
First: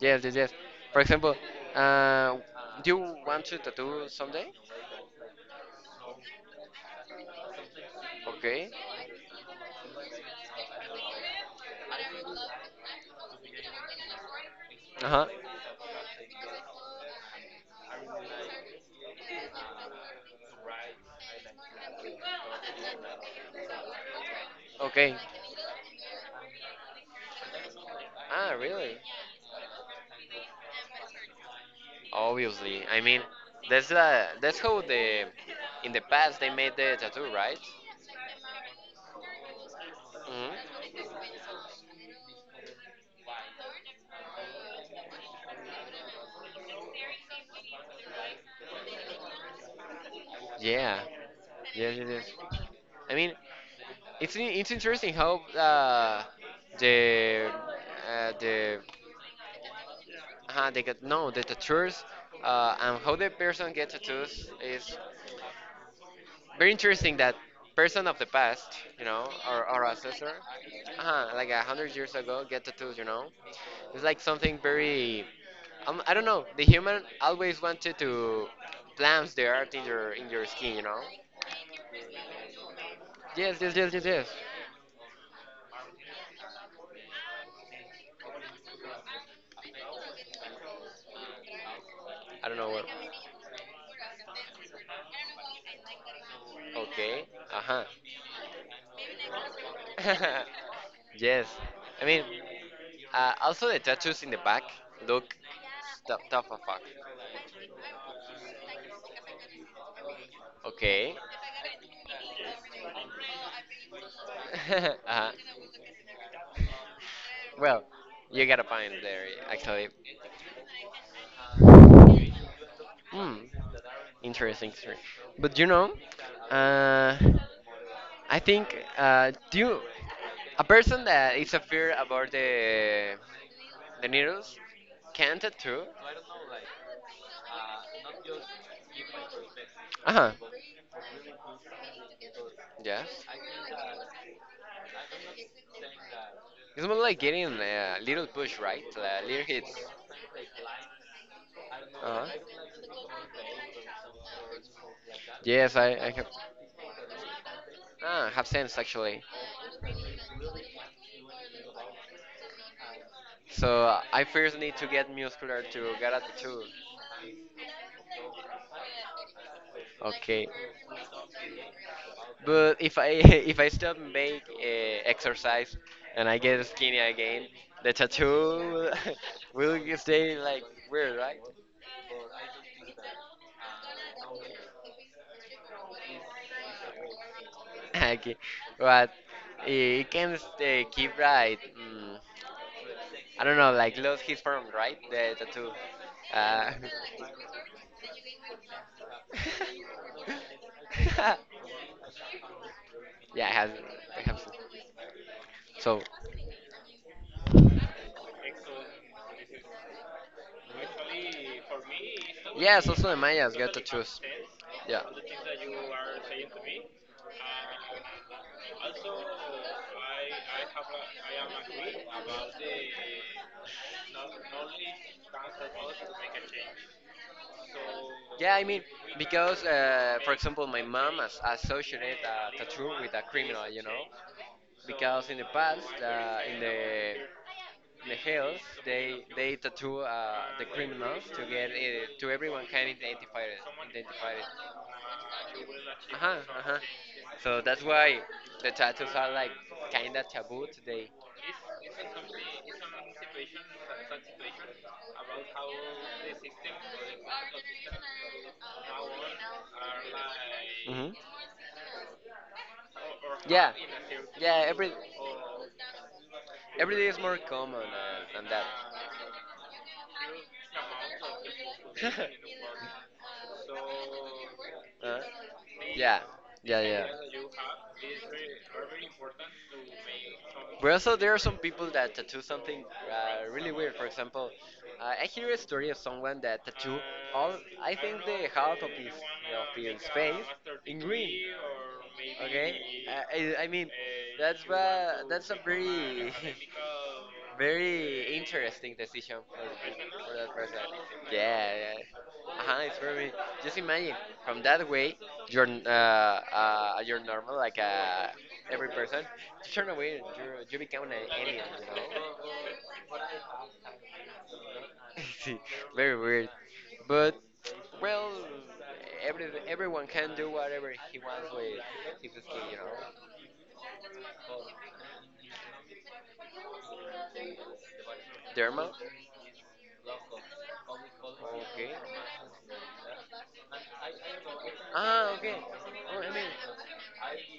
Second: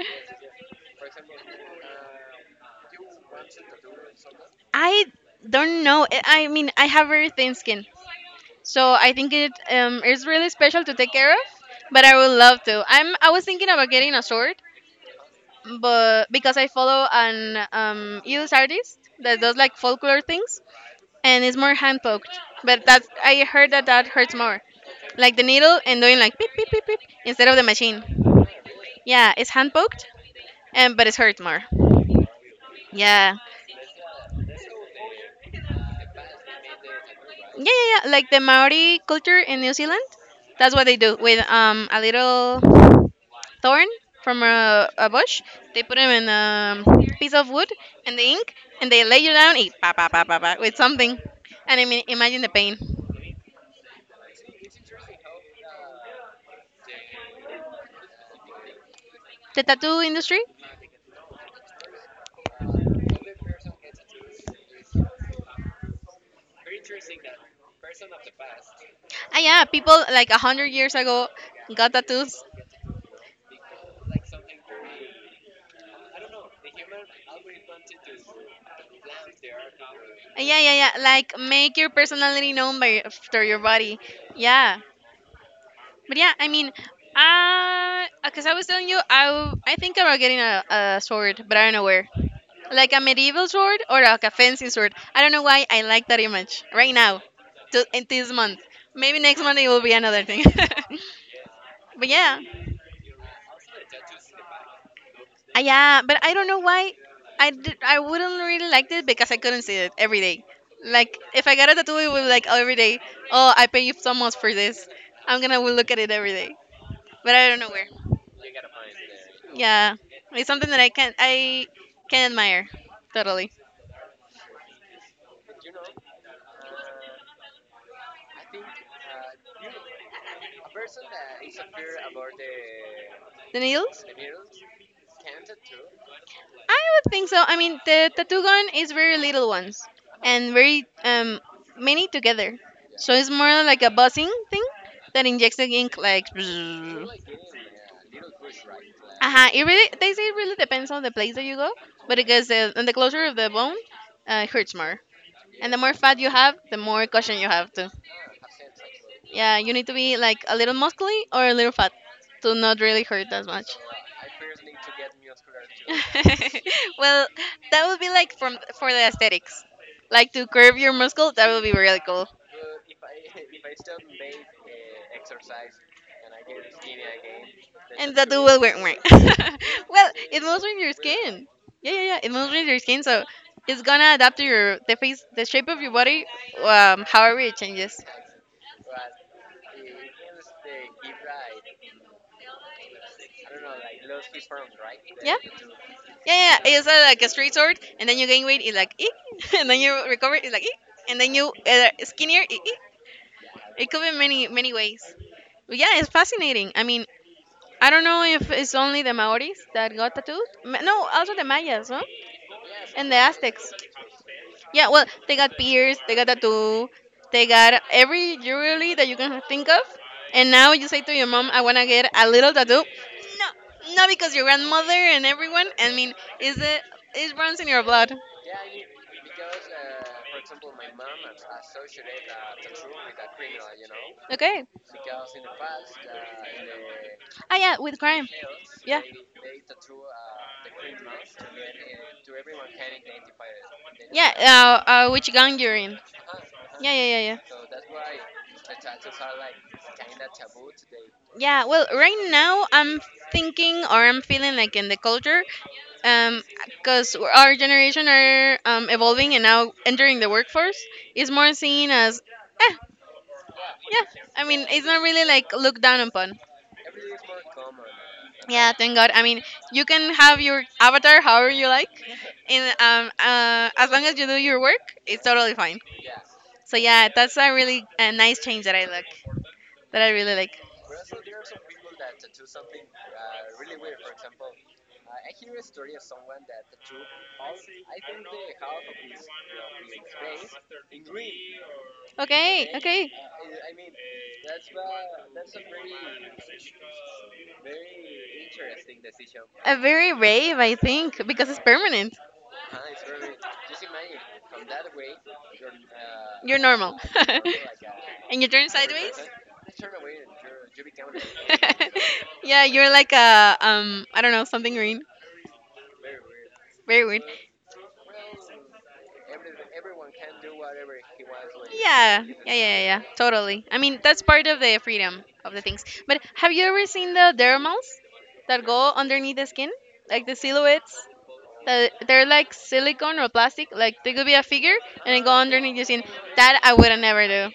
Speaker 1: Yes, yes, yes. For example, uh, do you want to tattoo someday?
Speaker 2: I don't know. I mean, I have very thin skin,
Speaker 1: Okay.
Speaker 2: so I think it is really special to take care of. But I would love to. I'm. I was thinking about getting a sword,
Speaker 1: Uh huh.
Speaker 2: but because I follow an US artist that does like folklore things, and it's more hand poked. But that's I heard that that hurts more,
Speaker 1: Okay.
Speaker 2: like the needle and doing like beep beep beep beep instead of the machine.
Speaker 1: Ah, really?
Speaker 2: Yeah, it's hand poked, and but it hurts more.
Speaker 1: Obviously. I mean,
Speaker 2: Yeah,
Speaker 1: that's how the in the past they made the tattoo, right?
Speaker 2: yeah, yeah, yeah. Like the Maori culture in New Zealand, that's what they do
Speaker 1: Hmm.
Speaker 2: with a little thorn from a bush. They put them in a piece of wood and the ink, and they lay you down, eat pa pa pa pa pa with
Speaker 1: Yeah.
Speaker 2: something, and I
Speaker 1: Yes,
Speaker 2: mean
Speaker 1: it is.
Speaker 2: imagine the pain.
Speaker 1: I mean, it's interesting how uh, the uh, the
Speaker 2: The tattoo industry,
Speaker 1: they get no the tattoos and how the person gets tattoos is very interesting. That person of the past, you know,
Speaker 2: ah
Speaker 1: or
Speaker 2: yeah,
Speaker 1: our
Speaker 2: people like
Speaker 1: ancestor,
Speaker 2: a hundred years ago
Speaker 1: like a
Speaker 2: got
Speaker 1: hundred years
Speaker 2: tattoos.
Speaker 1: ago, get tattoos, you know. It's like something very, I don't know. The human always wanted to plant the art in your
Speaker 2: Yeah, yeah,
Speaker 1: skin, you know.
Speaker 2: yeah. Like make your personality known by after
Speaker 1: Yes,
Speaker 2: your
Speaker 1: yes, yes,
Speaker 2: body.
Speaker 1: yes, yes.
Speaker 2: Yeah, but yeah, I mean, because I was telling you, I think about getting a sword, but I don't know where.
Speaker 1: I don't know what.
Speaker 2: Like a medieval sword or like a fancy sword. I don't know why I like that image right now,
Speaker 1: Okay. Uh huh.
Speaker 2: to, in this month. Maybe next month it will be another thing.
Speaker 1: Yes, I
Speaker 2: But
Speaker 1: mean,
Speaker 2: yeah.
Speaker 1: also the tattoos in the back look
Speaker 2: Yeah, but
Speaker 1: tough,
Speaker 2: I
Speaker 1: tough
Speaker 2: don't
Speaker 1: as
Speaker 2: know
Speaker 1: fuck.
Speaker 2: why. I wouldn't really like it because I couldn't see it every day.
Speaker 1: Okay.
Speaker 2: Like, if I got a tattoo, it would be like every day. Oh, I pay you so much for this.
Speaker 1: Uh-huh.
Speaker 2: I'm gonna look at it every day. But I don't know
Speaker 1: Well,
Speaker 2: where.
Speaker 1: you got a point there, actually.
Speaker 2: Yeah, it's something that I can admire
Speaker 1: Hmm.
Speaker 2: totally.
Speaker 1: Interesting, interesting. But you know, uh, I think do you, a person that is a fear about
Speaker 2: The needles?
Speaker 1: the needles can tattoo.
Speaker 2: I would think so. I mean, the Tatugon is very little ones
Speaker 1: Uh huh.
Speaker 2: and very many together.
Speaker 1: Yeah.
Speaker 2: So it's more like a buzzing thing that injects the ink like.
Speaker 1: It's more like
Speaker 2: Bzzz.
Speaker 1: getting a little push, right? A little
Speaker 2: Uh-huh. It
Speaker 1: hits.
Speaker 2: really, they say it really depends on the place that you go, but
Speaker 1: Uh
Speaker 2: because the, and the
Speaker 1: huh.
Speaker 2: closer of the bone, it hurts more. And
Speaker 1: Yes,
Speaker 2: the more
Speaker 1: I
Speaker 2: fat
Speaker 1: have.
Speaker 2: you have, the more caution you have to.
Speaker 1: Ah, have sense actually.
Speaker 2: Yeah, you need to be like a little muscly or a little fat to not really hurt as much
Speaker 1: So I first need to get muscular to
Speaker 2: too.
Speaker 1: karate too.
Speaker 2: Well, that would be like from for the aesthetics, like
Speaker 1: Okay.
Speaker 2: to curve your muscle. That would be really cool,
Speaker 1: But if I if I stop make exercise and I get skinny again, the
Speaker 2: and that will
Speaker 1: tattoo
Speaker 2: work.
Speaker 1: will
Speaker 2: Well,
Speaker 1: stay
Speaker 2: it moves
Speaker 1: like
Speaker 2: with your
Speaker 1: weird, right?
Speaker 2: skin. Yeah, yeah, yeah. It moves with your skin, so it's gonna adapt to your the face, the shape of your body, however it changes.
Speaker 1: Okay, but it can stay, keep right. I don't know, like lose his form, right? The
Speaker 2: Yeah, The
Speaker 1: tattoo.
Speaker 2: yeah, yeah. It's like a straight sword, and then you gain weight. It's like, "Eek," and then you recover. It's like, "Eek," and then
Speaker 1: Uh,
Speaker 2: you skinnier. "Eek, eek."
Speaker 1: Yeah, it has.
Speaker 2: It could be
Speaker 1: It has.
Speaker 2: many, many ways. Yeah,
Speaker 1: So.
Speaker 2: it's fascinating. I mean, I don't know if it's only the Maoris that got tattoos. No, also the Mayas, no?
Speaker 1: Yes, also
Speaker 2: And
Speaker 1: the
Speaker 2: the
Speaker 1: Mayas get
Speaker 2: Aztecs.
Speaker 1: to choose.
Speaker 2: Yeah,
Speaker 1: Yeah.
Speaker 2: well, they got pierced, they got tattoo, they got every jewelry that you can think of. And now you say to your mom, I want to get a little tattoo. No, no, because your grandmother and everyone, I mean, is it, it runs in your blood.
Speaker 1: Yeah, I mean, because, for example, my mom has associated a tattoo with a criminal, you know?
Speaker 2: Okay,
Speaker 1: Because in the past, uh, in the
Speaker 2: ah, yeah, with
Speaker 1: in the
Speaker 2: crime.
Speaker 1: hills,
Speaker 2: Yeah.
Speaker 1: they tattoo the criminals to get to everyone can identify it,
Speaker 2: Yeah,
Speaker 1: identify it.
Speaker 2: which gang you're in.
Speaker 1: Uh-huh, uh-huh.
Speaker 2: Yeah, yeah, yeah, yeah.
Speaker 1: So that's why the tattoos are like kinda taboo today.
Speaker 2: Yeah, well, right now I'm thinking or I'm feeling like in the culture, um, because our generation are evolving and now entering the workforce
Speaker 1: Mhm.
Speaker 2: is more seen as. Eh,
Speaker 1: Yeah,
Speaker 2: yeah, I
Speaker 1: yeah.
Speaker 2: mean, it's not really like looked down upon.
Speaker 1: Every day is more common than that.
Speaker 2: Yeah, thank God. I mean, you can have your avatar however you like, and as long as you do your work,
Speaker 1: Huh?
Speaker 2: it's totally fine.
Speaker 1: Yeah,
Speaker 2: So
Speaker 1: yeah, yeah.
Speaker 2: yeah, that's a really a nice change that I like, that I really like.
Speaker 1: But also, there are some people that tattoo something really weird. For example, I hear a story of someone that tattooed all, I think, the half of his face in green.
Speaker 2: Okay,
Speaker 1: Okay,
Speaker 2: okay,
Speaker 1: I mean, that's a very very interesting decision
Speaker 2: a very
Speaker 1: for that
Speaker 2: rave, I
Speaker 1: person.
Speaker 2: think,
Speaker 1: Yeah,
Speaker 2: because it's permanent.
Speaker 1: yeah. Uh-huh, it's for me. Just imagine from that way,
Speaker 2: You're normal,
Speaker 1: you're normal like
Speaker 2: and you turn
Speaker 1: every
Speaker 2: sideways.
Speaker 1: person. You turn away, you become an alien, you
Speaker 2: Yeah, you're like
Speaker 1: know.
Speaker 2: a I don't know, something green.
Speaker 1: Very weird.
Speaker 2: Very weird.
Speaker 1: But well, every everyone can do whatever he wants with
Speaker 2: Yeah, yeah,
Speaker 1: his
Speaker 2: yeah,
Speaker 1: skin, you
Speaker 2: yeah,
Speaker 1: know.
Speaker 2: yeah. Totally. I mean, that's part of the freedom of the things. But have you ever seen the dermals that
Speaker 1: Derma.
Speaker 2: go underneath the skin, like the silhouettes?
Speaker 1: Okay.
Speaker 2: That they're like silicone or plastic. Like they could be a figure and then
Speaker 1: Ah,
Speaker 2: go
Speaker 1: okay.
Speaker 2: underneath your skin.
Speaker 1: Oh, I mean,
Speaker 2: That I would never do.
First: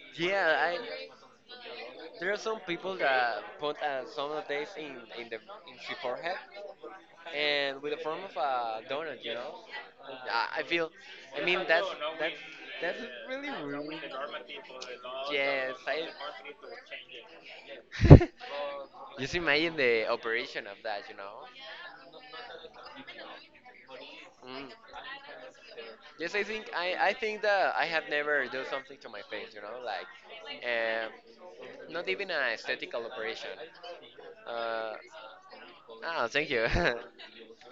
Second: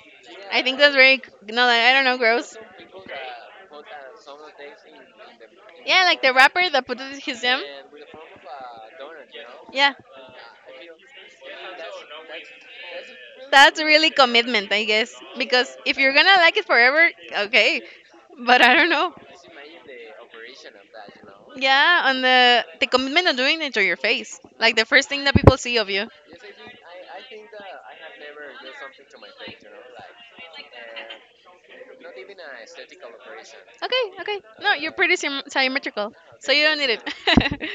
Speaker 2: I
Speaker 1: yeah,
Speaker 2: think that's
Speaker 1: I.
Speaker 2: very no, like, I don't know,
Speaker 1: There are
Speaker 2: gross.
Speaker 1: some people that put some of this in in the
Speaker 2: Yeah, like the
Speaker 1: forehead,
Speaker 2: rapper that put his him.
Speaker 1: and with the form of a donut, you know.
Speaker 2: Yeah,
Speaker 1: I feel, I mean that's that's really
Speaker 2: that's
Speaker 1: rude.
Speaker 2: really commitment, I guess. Because
Speaker 1: Yes,
Speaker 2: if
Speaker 1: I.
Speaker 2: you're gonna like it forever, okay. But I don't know.
Speaker 1: Just imagine the operation of that, you know.
Speaker 2: Yeah, on the commitment of doing it to your face,
Speaker 1: Mm.
Speaker 2: like the first thing that people see of you.
Speaker 1: Yes, I think I think that I have never done something to my face, you know, like um, not even an aesthetical operation.
Speaker 2: Okay, okay. No, you're
Speaker 1: Uh,
Speaker 2: pretty symmetrical,
Speaker 1: ah,
Speaker 2: so
Speaker 1: thank
Speaker 2: you
Speaker 1: you.
Speaker 2: don't need it.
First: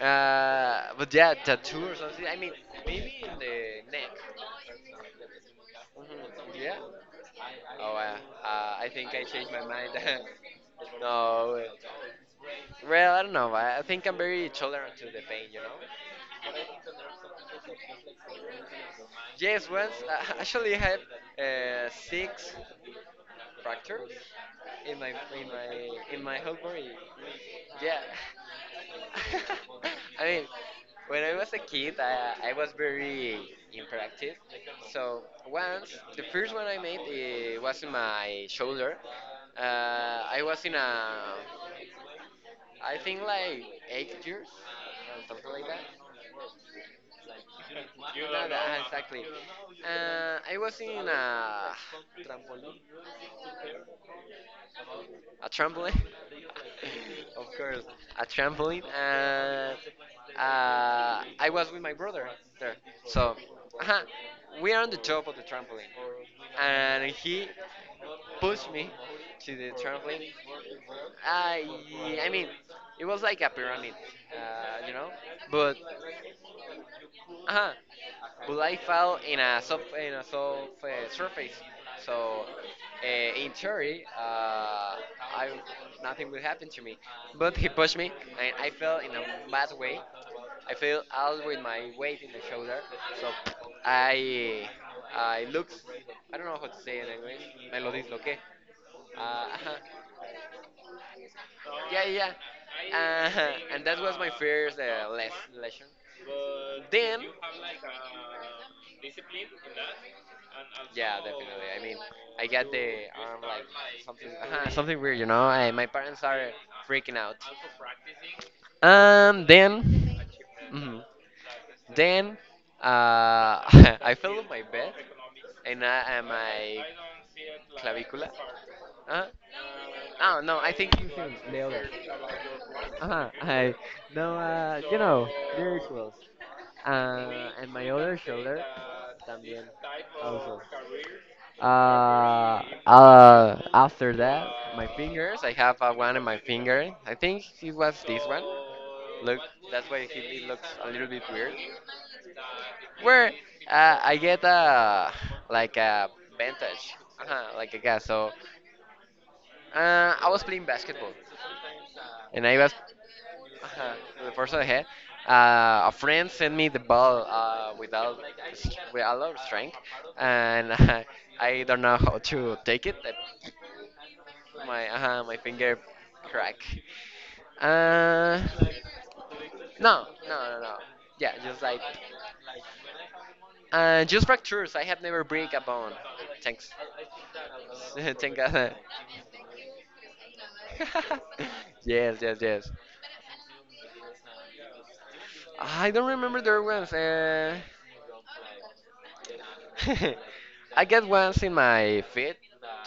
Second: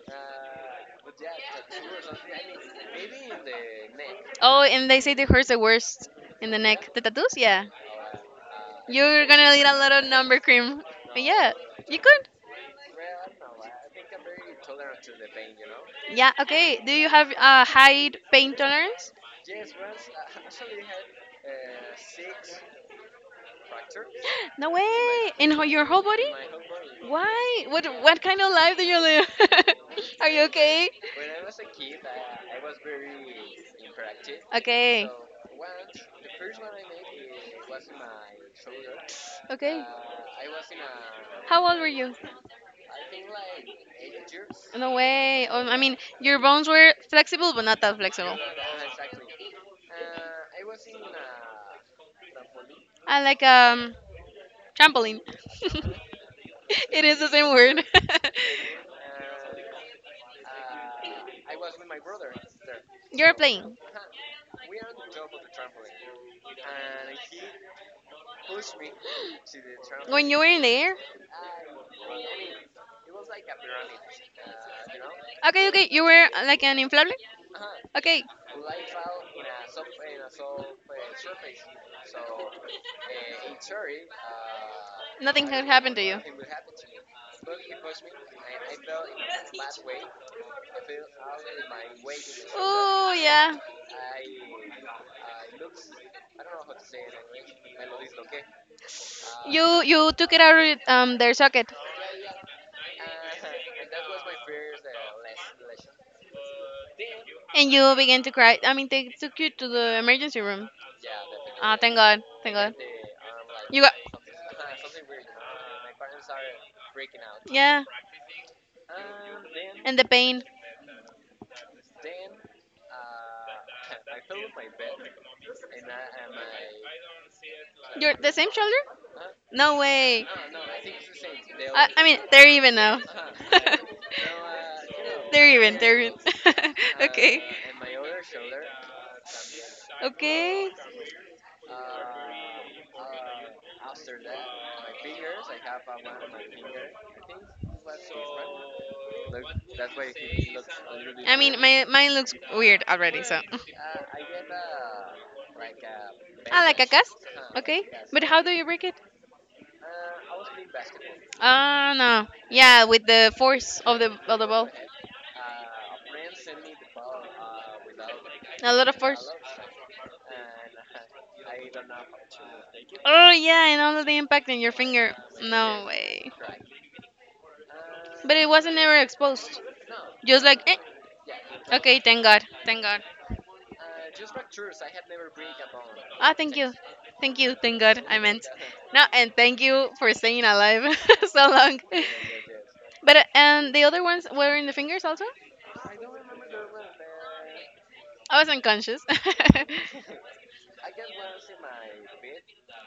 Speaker 1: But yeah, tattoo or something. I mean, maybe in the neck.
Speaker 2: Oh, and they say the hurts the
Speaker 1: Mm,
Speaker 2: worst in the
Speaker 1: yeah.
Speaker 2: neck. The tattoos, yeah.
Speaker 1: Oh, uh, I think I
Speaker 2: You're
Speaker 1: changed
Speaker 2: gonna
Speaker 1: my
Speaker 2: need a
Speaker 1: mind.
Speaker 2: lot of number cream. But yeah,
Speaker 1: No. Wait.
Speaker 2: you could.
Speaker 1: Well, I don't know. I think I'm very tolerant to the pain, you know.
Speaker 2: Yeah. Okay. Do you have a high pain tolerance?
Speaker 1: Yes, once actually I had six fractures
Speaker 2: No
Speaker 1: in my
Speaker 2: way!
Speaker 1: in
Speaker 2: In your
Speaker 1: my
Speaker 2: whole
Speaker 1: in
Speaker 2: body?
Speaker 1: my whole body.
Speaker 2: Why? What
Speaker 1: Yeah.
Speaker 2: what kind of life do you live?
Speaker 1: I
Speaker 2: Are
Speaker 1: mean,
Speaker 2: you okay?
Speaker 1: when I was a kid, I was very impractive.
Speaker 2: Okay.
Speaker 1: So once, the first one I made was in my shoulder. Uh,
Speaker 2: Okay.
Speaker 1: I was in a,
Speaker 2: How old were you? I
Speaker 1: I think like 8 years
Speaker 2: No
Speaker 1: or
Speaker 2: way.
Speaker 1: something
Speaker 2: Oh,
Speaker 1: like
Speaker 2: I
Speaker 1: that.
Speaker 2: mean, your bones were flexible, but not that flexible.
Speaker 1: No, no, exactly. I was in
Speaker 2: I like trampoline.
Speaker 1: a trampoline.
Speaker 2: It is the same word.
Speaker 1: A trampoline, and I was with my brother there.
Speaker 2: You're
Speaker 1: So,
Speaker 2: playing.
Speaker 1: uh we are on the top of the trampoline, and he
Speaker 2: Push
Speaker 1: pushed
Speaker 2: me
Speaker 1: me to
Speaker 2: to
Speaker 1: the
Speaker 2: the trauma.
Speaker 1: trampoline.
Speaker 2: When you were in the air,
Speaker 1: I mean, it was like a pyramid, you know,
Speaker 2: okay,
Speaker 1: but
Speaker 2: okay, you were like an inflatable?
Speaker 1: uh-huh.
Speaker 2: Okay,
Speaker 1: But I fell in a soft surface. So in theory,
Speaker 2: nothing
Speaker 1: I
Speaker 2: had happened to you.
Speaker 1: nothing
Speaker 2: Nothing
Speaker 1: will
Speaker 2: would
Speaker 1: happen
Speaker 2: happen
Speaker 1: to
Speaker 2: to me.
Speaker 1: me.
Speaker 2: But
Speaker 1: But he pushed me, and I
Speaker 2: I
Speaker 1: fell
Speaker 2: fell
Speaker 1: in
Speaker 2: in
Speaker 1: a
Speaker 2: a
Speaker 1: bad
Speaker 2: flat
Speaker 1: way.
Speaker 2: way.
Speaker 1: I
Speaker 2: I
Speaker 1: fell
Speaker 2: fell out
Speaker 1: out with
Speaker 2: of
Speaker 1: my
Speaker 2: my weight
Speaker 1: weight in
Speaker 2: in
Speaker 1: the
Speaker 2: the shoulder.
Speaker 1: shoulder.
Speaker 2: Oh
Speaker 1: So
Speaker 2: yeah,
Speaker 1: I I looked. I don't know how to say it in English. Me lo disloqué.
Speaker 2: you
Speaker 1: Ajá.
Speaker 2: you took it out of their socket
Speaker 1: Yeah, yeah, yeah. And that was my first lesson. Then.
Speaker 2: and you began to cry. I mean, they took you to the emergency room. Yeah,
Speaker 1: Yeah, definitely.
Speaker 2: ah, definitely.
Speaker 1: I
Speaker 2: Thank
Speaker 1: mean,
Speaker 2: God,
Speaker 1: I
Speaker 2: thank God.
Speaker 1: get
Speaker 2: And the
Speaker 1: the arm
Speaker 2: arm,
Speaker 1: like
Speaker 2: like, you got
Speaker 1: something,
Speaker 2: something,
Speaker 1: something
Speaker 2: something,
Speaker 1: weird, you know. I, my
Speaker 2: my partner
Speaker 1: parents are
Speaker 2: started
Speaker 1: freaking
Speaker 2: freaking
Speaker 1: out.
Speaker 2: out. Yeah,
Speaker 1: Then,
Speaker 2: and the pain.
Speaker 1: mhm, then, I fell on my bed and I and my
Speaker 2: You're
Speaker 1: clavicula.
Speaker 2: the same shoulder?
Speaker 1: Uh,
Speaker 2: No way.
Speaker 1: oh no, I think you should the other.
Speaker 2: I mean, they're even now.
Speaker 1: I no, you know,
Speaker 2: They're even,
Speaker 1: very
Speaker 2: they're
Speaker 1: close.
Speaker 2: even. Okay.
Speaker 1: And my other shoulder también also.
Speaker 2: Okay.
Speaker 1: Uh, after that, my fingers. I have one in my finger. I think it was this one. Look, that's why he it looks a little bit
Speaker 2: I
Speaker 1: weird.
Speaker 2: mean, my mine looks weird already,
Speaker 1: Where
Speaker 2: so.
Speaker 1: I get a like a
Speaker 2: I like a
Speaker 1: vantage,
Speaker 2: cacas.
Speaker 1: like a
Speaker 2: Okay.
Speaker 1: guy.
Speaker 2: But
Speaker 1: So
Speaker 2: how do you break it?
Speaker 1: I was playing basketball,
Speaker 2: Ah, no.
Speaker 1: and I was
Speaker 2: Yeah, with the force
Speaker 1: uh-huh. The
Speaker 2: of the
Speaker 1: first I
Speaker 2: ball.
Speaker 1: had, a friend sent me the ball without
Speaker 2: A
Speaker 1: s-
Speaker 2: lot of
Speaker 1: with a
Speaker 2: force.
Speaker 1: lot of strength, and I don't know how to take it. That
Speaker 2: Oh yeah, and all of the impact in your
Speaker 1: my
Speaker 2: finger.
Speaker 1: my finger
Speaker 2: No way.
Speaker 1: crack.
Speaker 2: But
Speaker 1: Uh,
Speaker 2: it wasn't ever exposed.
Speaker 1: no,
Speaker 2: Just
Speaker 1: no, no,
Speaker 2: like.
Speaker 1: no.
Speaker 2: Eh,
Speaker 1: Yeah, just like
Speaker 2: okay, thank God. Thank God.
Speaker 1: just fractures. I have never break a bone.
Speaker 2: Ah, thank
Speaker 1: Thanks.
Speaker 2: you. Thank you. Thank God. I
Speaker 1: Thank
Speaker 2: meant.
Speaker 1: God.
Speaker 2: No, and thank you for staying alive so long.
Speaker 1: Yes, yes, yes.
Speaker 2: But and the other ones were in the fingers also?
Speaker 1: I don't remember their ones.
Speaker 2: I was unconscious.
Speaker 1: I got once in my feet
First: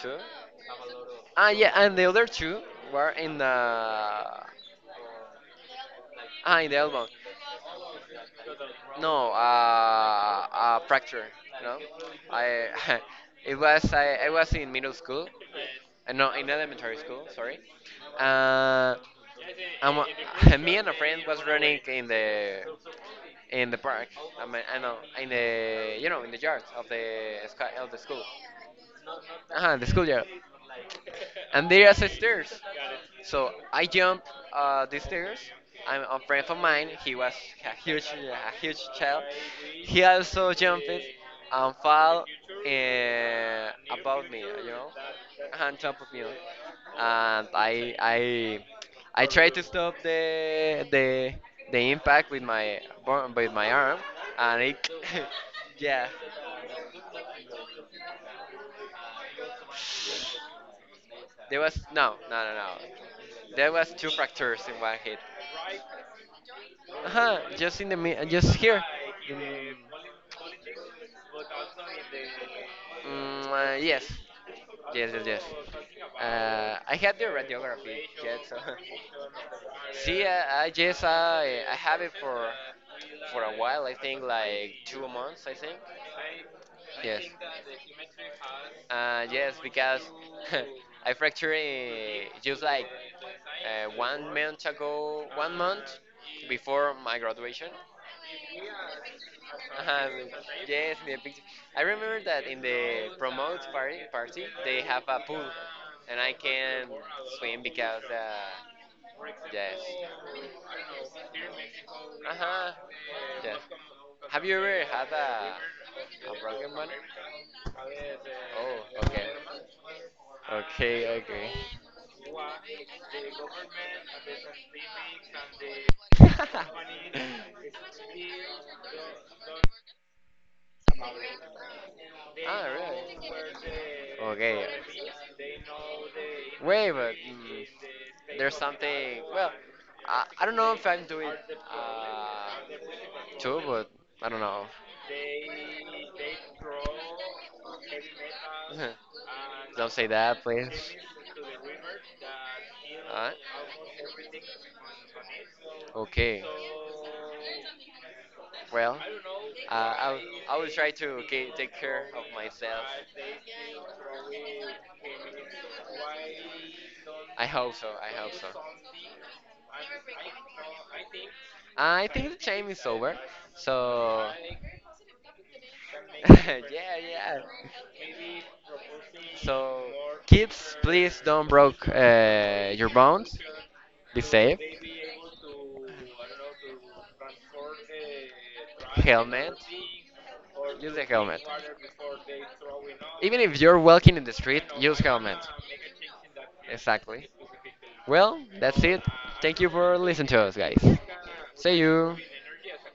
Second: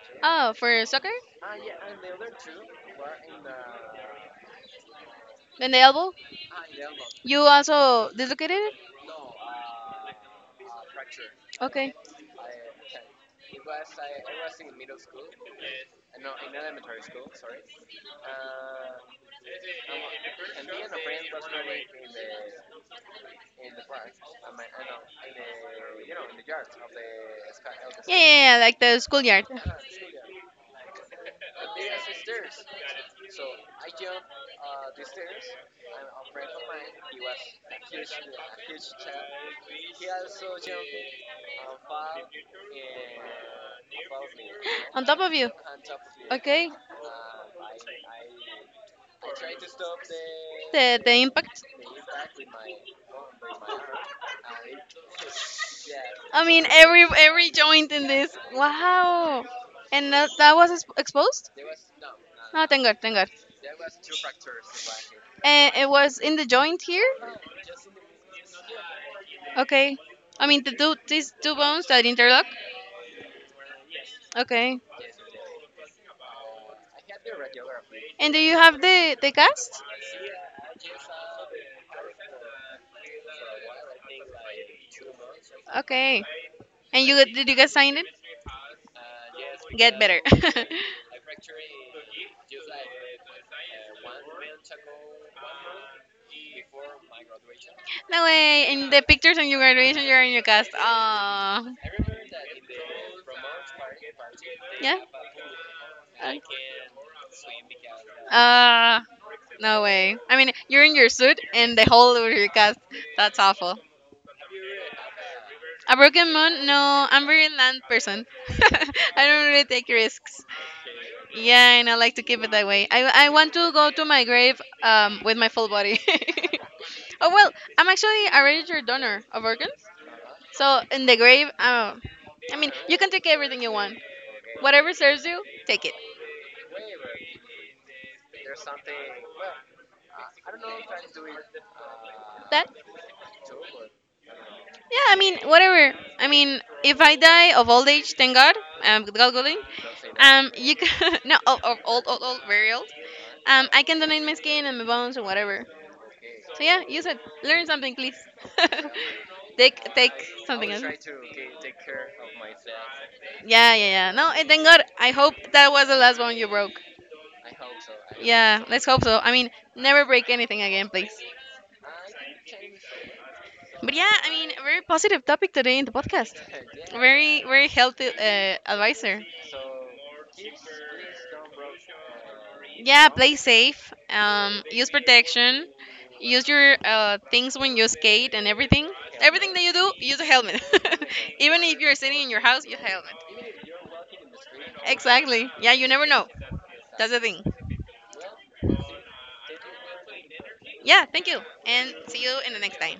Speaker 1: too.
Speaker 2: Oh, for soccer?
Speaker 1: Ah, yeah, and the other two were in the
Speaker 2: And the elbow?
Speaker 1: in the elbow.
Speaker 2: You also dislocated it?
Speaker 1: No, a fracture. No,
Speaker 2: Okay.
Speaker 1: I it was I was in middle school. No, in elementary school. Sorry. Uh, I'm me and a friend was running in
Speaker 2: Yeah,
Speaker 1: the park. I mean, I know in the you know in the yard of the sky of the
Speaker 2: yeah,
Speaker 1: school.
Speaker 2: yeah, like the schoolyard.
Speaker 1: Uh-huh, the schoolyard. And there are stairs. So I jump the stairs. I'm a friend of mine. He was a huge child. He also jumped and fell uh, above me, you know,
Speaker 2: On top of you.
Speaker 1: on top of me. And
Speaker 2: Okay.
Speaker 1: I, I, I tried to stop
Speaker 2: The impact.
Speaker 1: the impact with my with my arm, and it, yeah,
Speaker 2: I mean, every joint in this. Wow. And that, that was exposed?
Speaker 1: there was no, no, no,
Speaker 2: Oh, thank God, thank God.
Speaker 1: no. There was two fractures in one hit.
Speaker 2: And it was in the joint here?
Speaker 1: Uh-huh, just in the just here. In,
Speaker 2: Okay. I mean, the two, these two bones that interlock?
Speaker 1: Yes.
Speaker 2: Okay.
Speaker 1: Yes, yes, yes. I had the radiography,
Speaker 2: And do
Speaker 1: yes. So.
Speaker 2: you have the cast?
Speaker 1: See, I have it for a while. I think like 2 months. I think.
Speaker 2: Okay. And you
Speaker 1: Yes.
Speaker 2: did you guys sign it?
Speaker 1: Yes,
Speaker 2: Get
Speaker 1: because
Speaker 2: better.
Speaker 1: I fractured eh, just like 1 month ago, 1 month before my graduation.
Speaker 2: No way. In the pictures on your graduation,
Speaker 1: Uh,
Speaker 2: you're in your cast.
Speaker 1: yes, in the picture.
Speaker 2: Aw.
Speaker 1: I remember that in the promote party, party they
Speaker 2: Yeah?
Speaker 1: have a pool, and I
Speaker 2: Uh,
Speaker 1: can swim because
Speaker 2: uh,
Speaker 1: yes.
Speaker 2: no way. I mean, you're in your suit and the whole over
Speaker 1: Uh
Speaker 2: your
Speaker 1: huh.
Speaker 2: cast. That's
Speaker 1: Yes.
Speaker 2: awful.
Speaker 1: Have you ever had
Speaker 2: A broken
Speaker 1: a
Speaker 2: moon?
Speaker 1: broken one?
Speaker 2: No, I'm very land person. I
Speaker 1: Oh, okay.
Speaker 2: don't really take risks.
Speaker 1: Okay,
Speaker 2: Yeah, and I like to keep it that way. I want to go to my grave with my full
Speaker 1: okay.
Speaker 2: body. Oh, well, I'm actually a registered donor of organs. So in the grave, I mean,
Speaker 1: Ah,
Speaker 2: you can
Speaker 1: really?
Speaker 2: take everything you want.
Speaker 1: Okay.
Speaker 2: Whatever serves you, take it.
Speaker 1: Wait, but there's something. Well, I don't know if I am doing uh,
Speaker 2: That?
Speaker 1: too, but I don't know.
Speaker 2: Yeah, I mean, whatever. I mean, if I die of old age, thank God, God willing,
Speaker 1: Don't say that,
Speaker 2: you
Speaker 1: please.
Speaker 2: can no of, of old old old burial.
Speaker 1: Alright.
Speaker 2: I can donate my skin and my bones and whatever.
Speaker 1: So okay. So
Speaker 2: So yeah, use it. Learn something, please.
Speaker 1: well, uh,
Speaker 2: Take take
Speaker 1: I will I
Speaker 2: something
Speaker 1: will
Speaker 2: else.
Speaker 1: try to
Speaker 2: Yeah,
Speaker 1: take care of myself.
Speaker 2: yeah, yeah. No, and thank God. I hope that was the last one you broke.
Speaker 1: I hope so. I hope so.
Speaker 2: Yeah, let's hope so. I mean, never break anything again, please.
Speaker 1: I think the time is over.
Speaker 2: But yeah, I
Speaker 1: So
Speaker 2: mean, a very positive topic today in the podcast.
Speaker 1: yeah,
Speaker 2: Very,
Speaker 1: yeah.
Speaker 2: very healthy advisor.
Speaker 1: So kids, please don't broke your
Speaker 2: Yeah, play
Speaker 1: bones.
Speaker 2: safe.
Speaker 1: The safe.
Speaker 2: Use protection. Use your things when you skate and everything. Everything that
Speaker 1: Helmet.
Speaker 2: you do, use a helmet.
Speaker 1: Use the helmet.
Speaker 2: Even if you're sitting in your house, use a helmet.
Speaker 1: Even if you're walking in the street, use helmet.
Speaker 2: Exactly. Yeah, you never know. That's the
Speaker 1: Exactly.
Speaker 2: thing.
Speaker 1: Well, that's it. Thank you for listening to us, guys.
Speaker 2: Yeah, thank you.
Speaker 1: See
Speaker 2: And
Speaker 1: you.
Speaker 2: see you in the next time.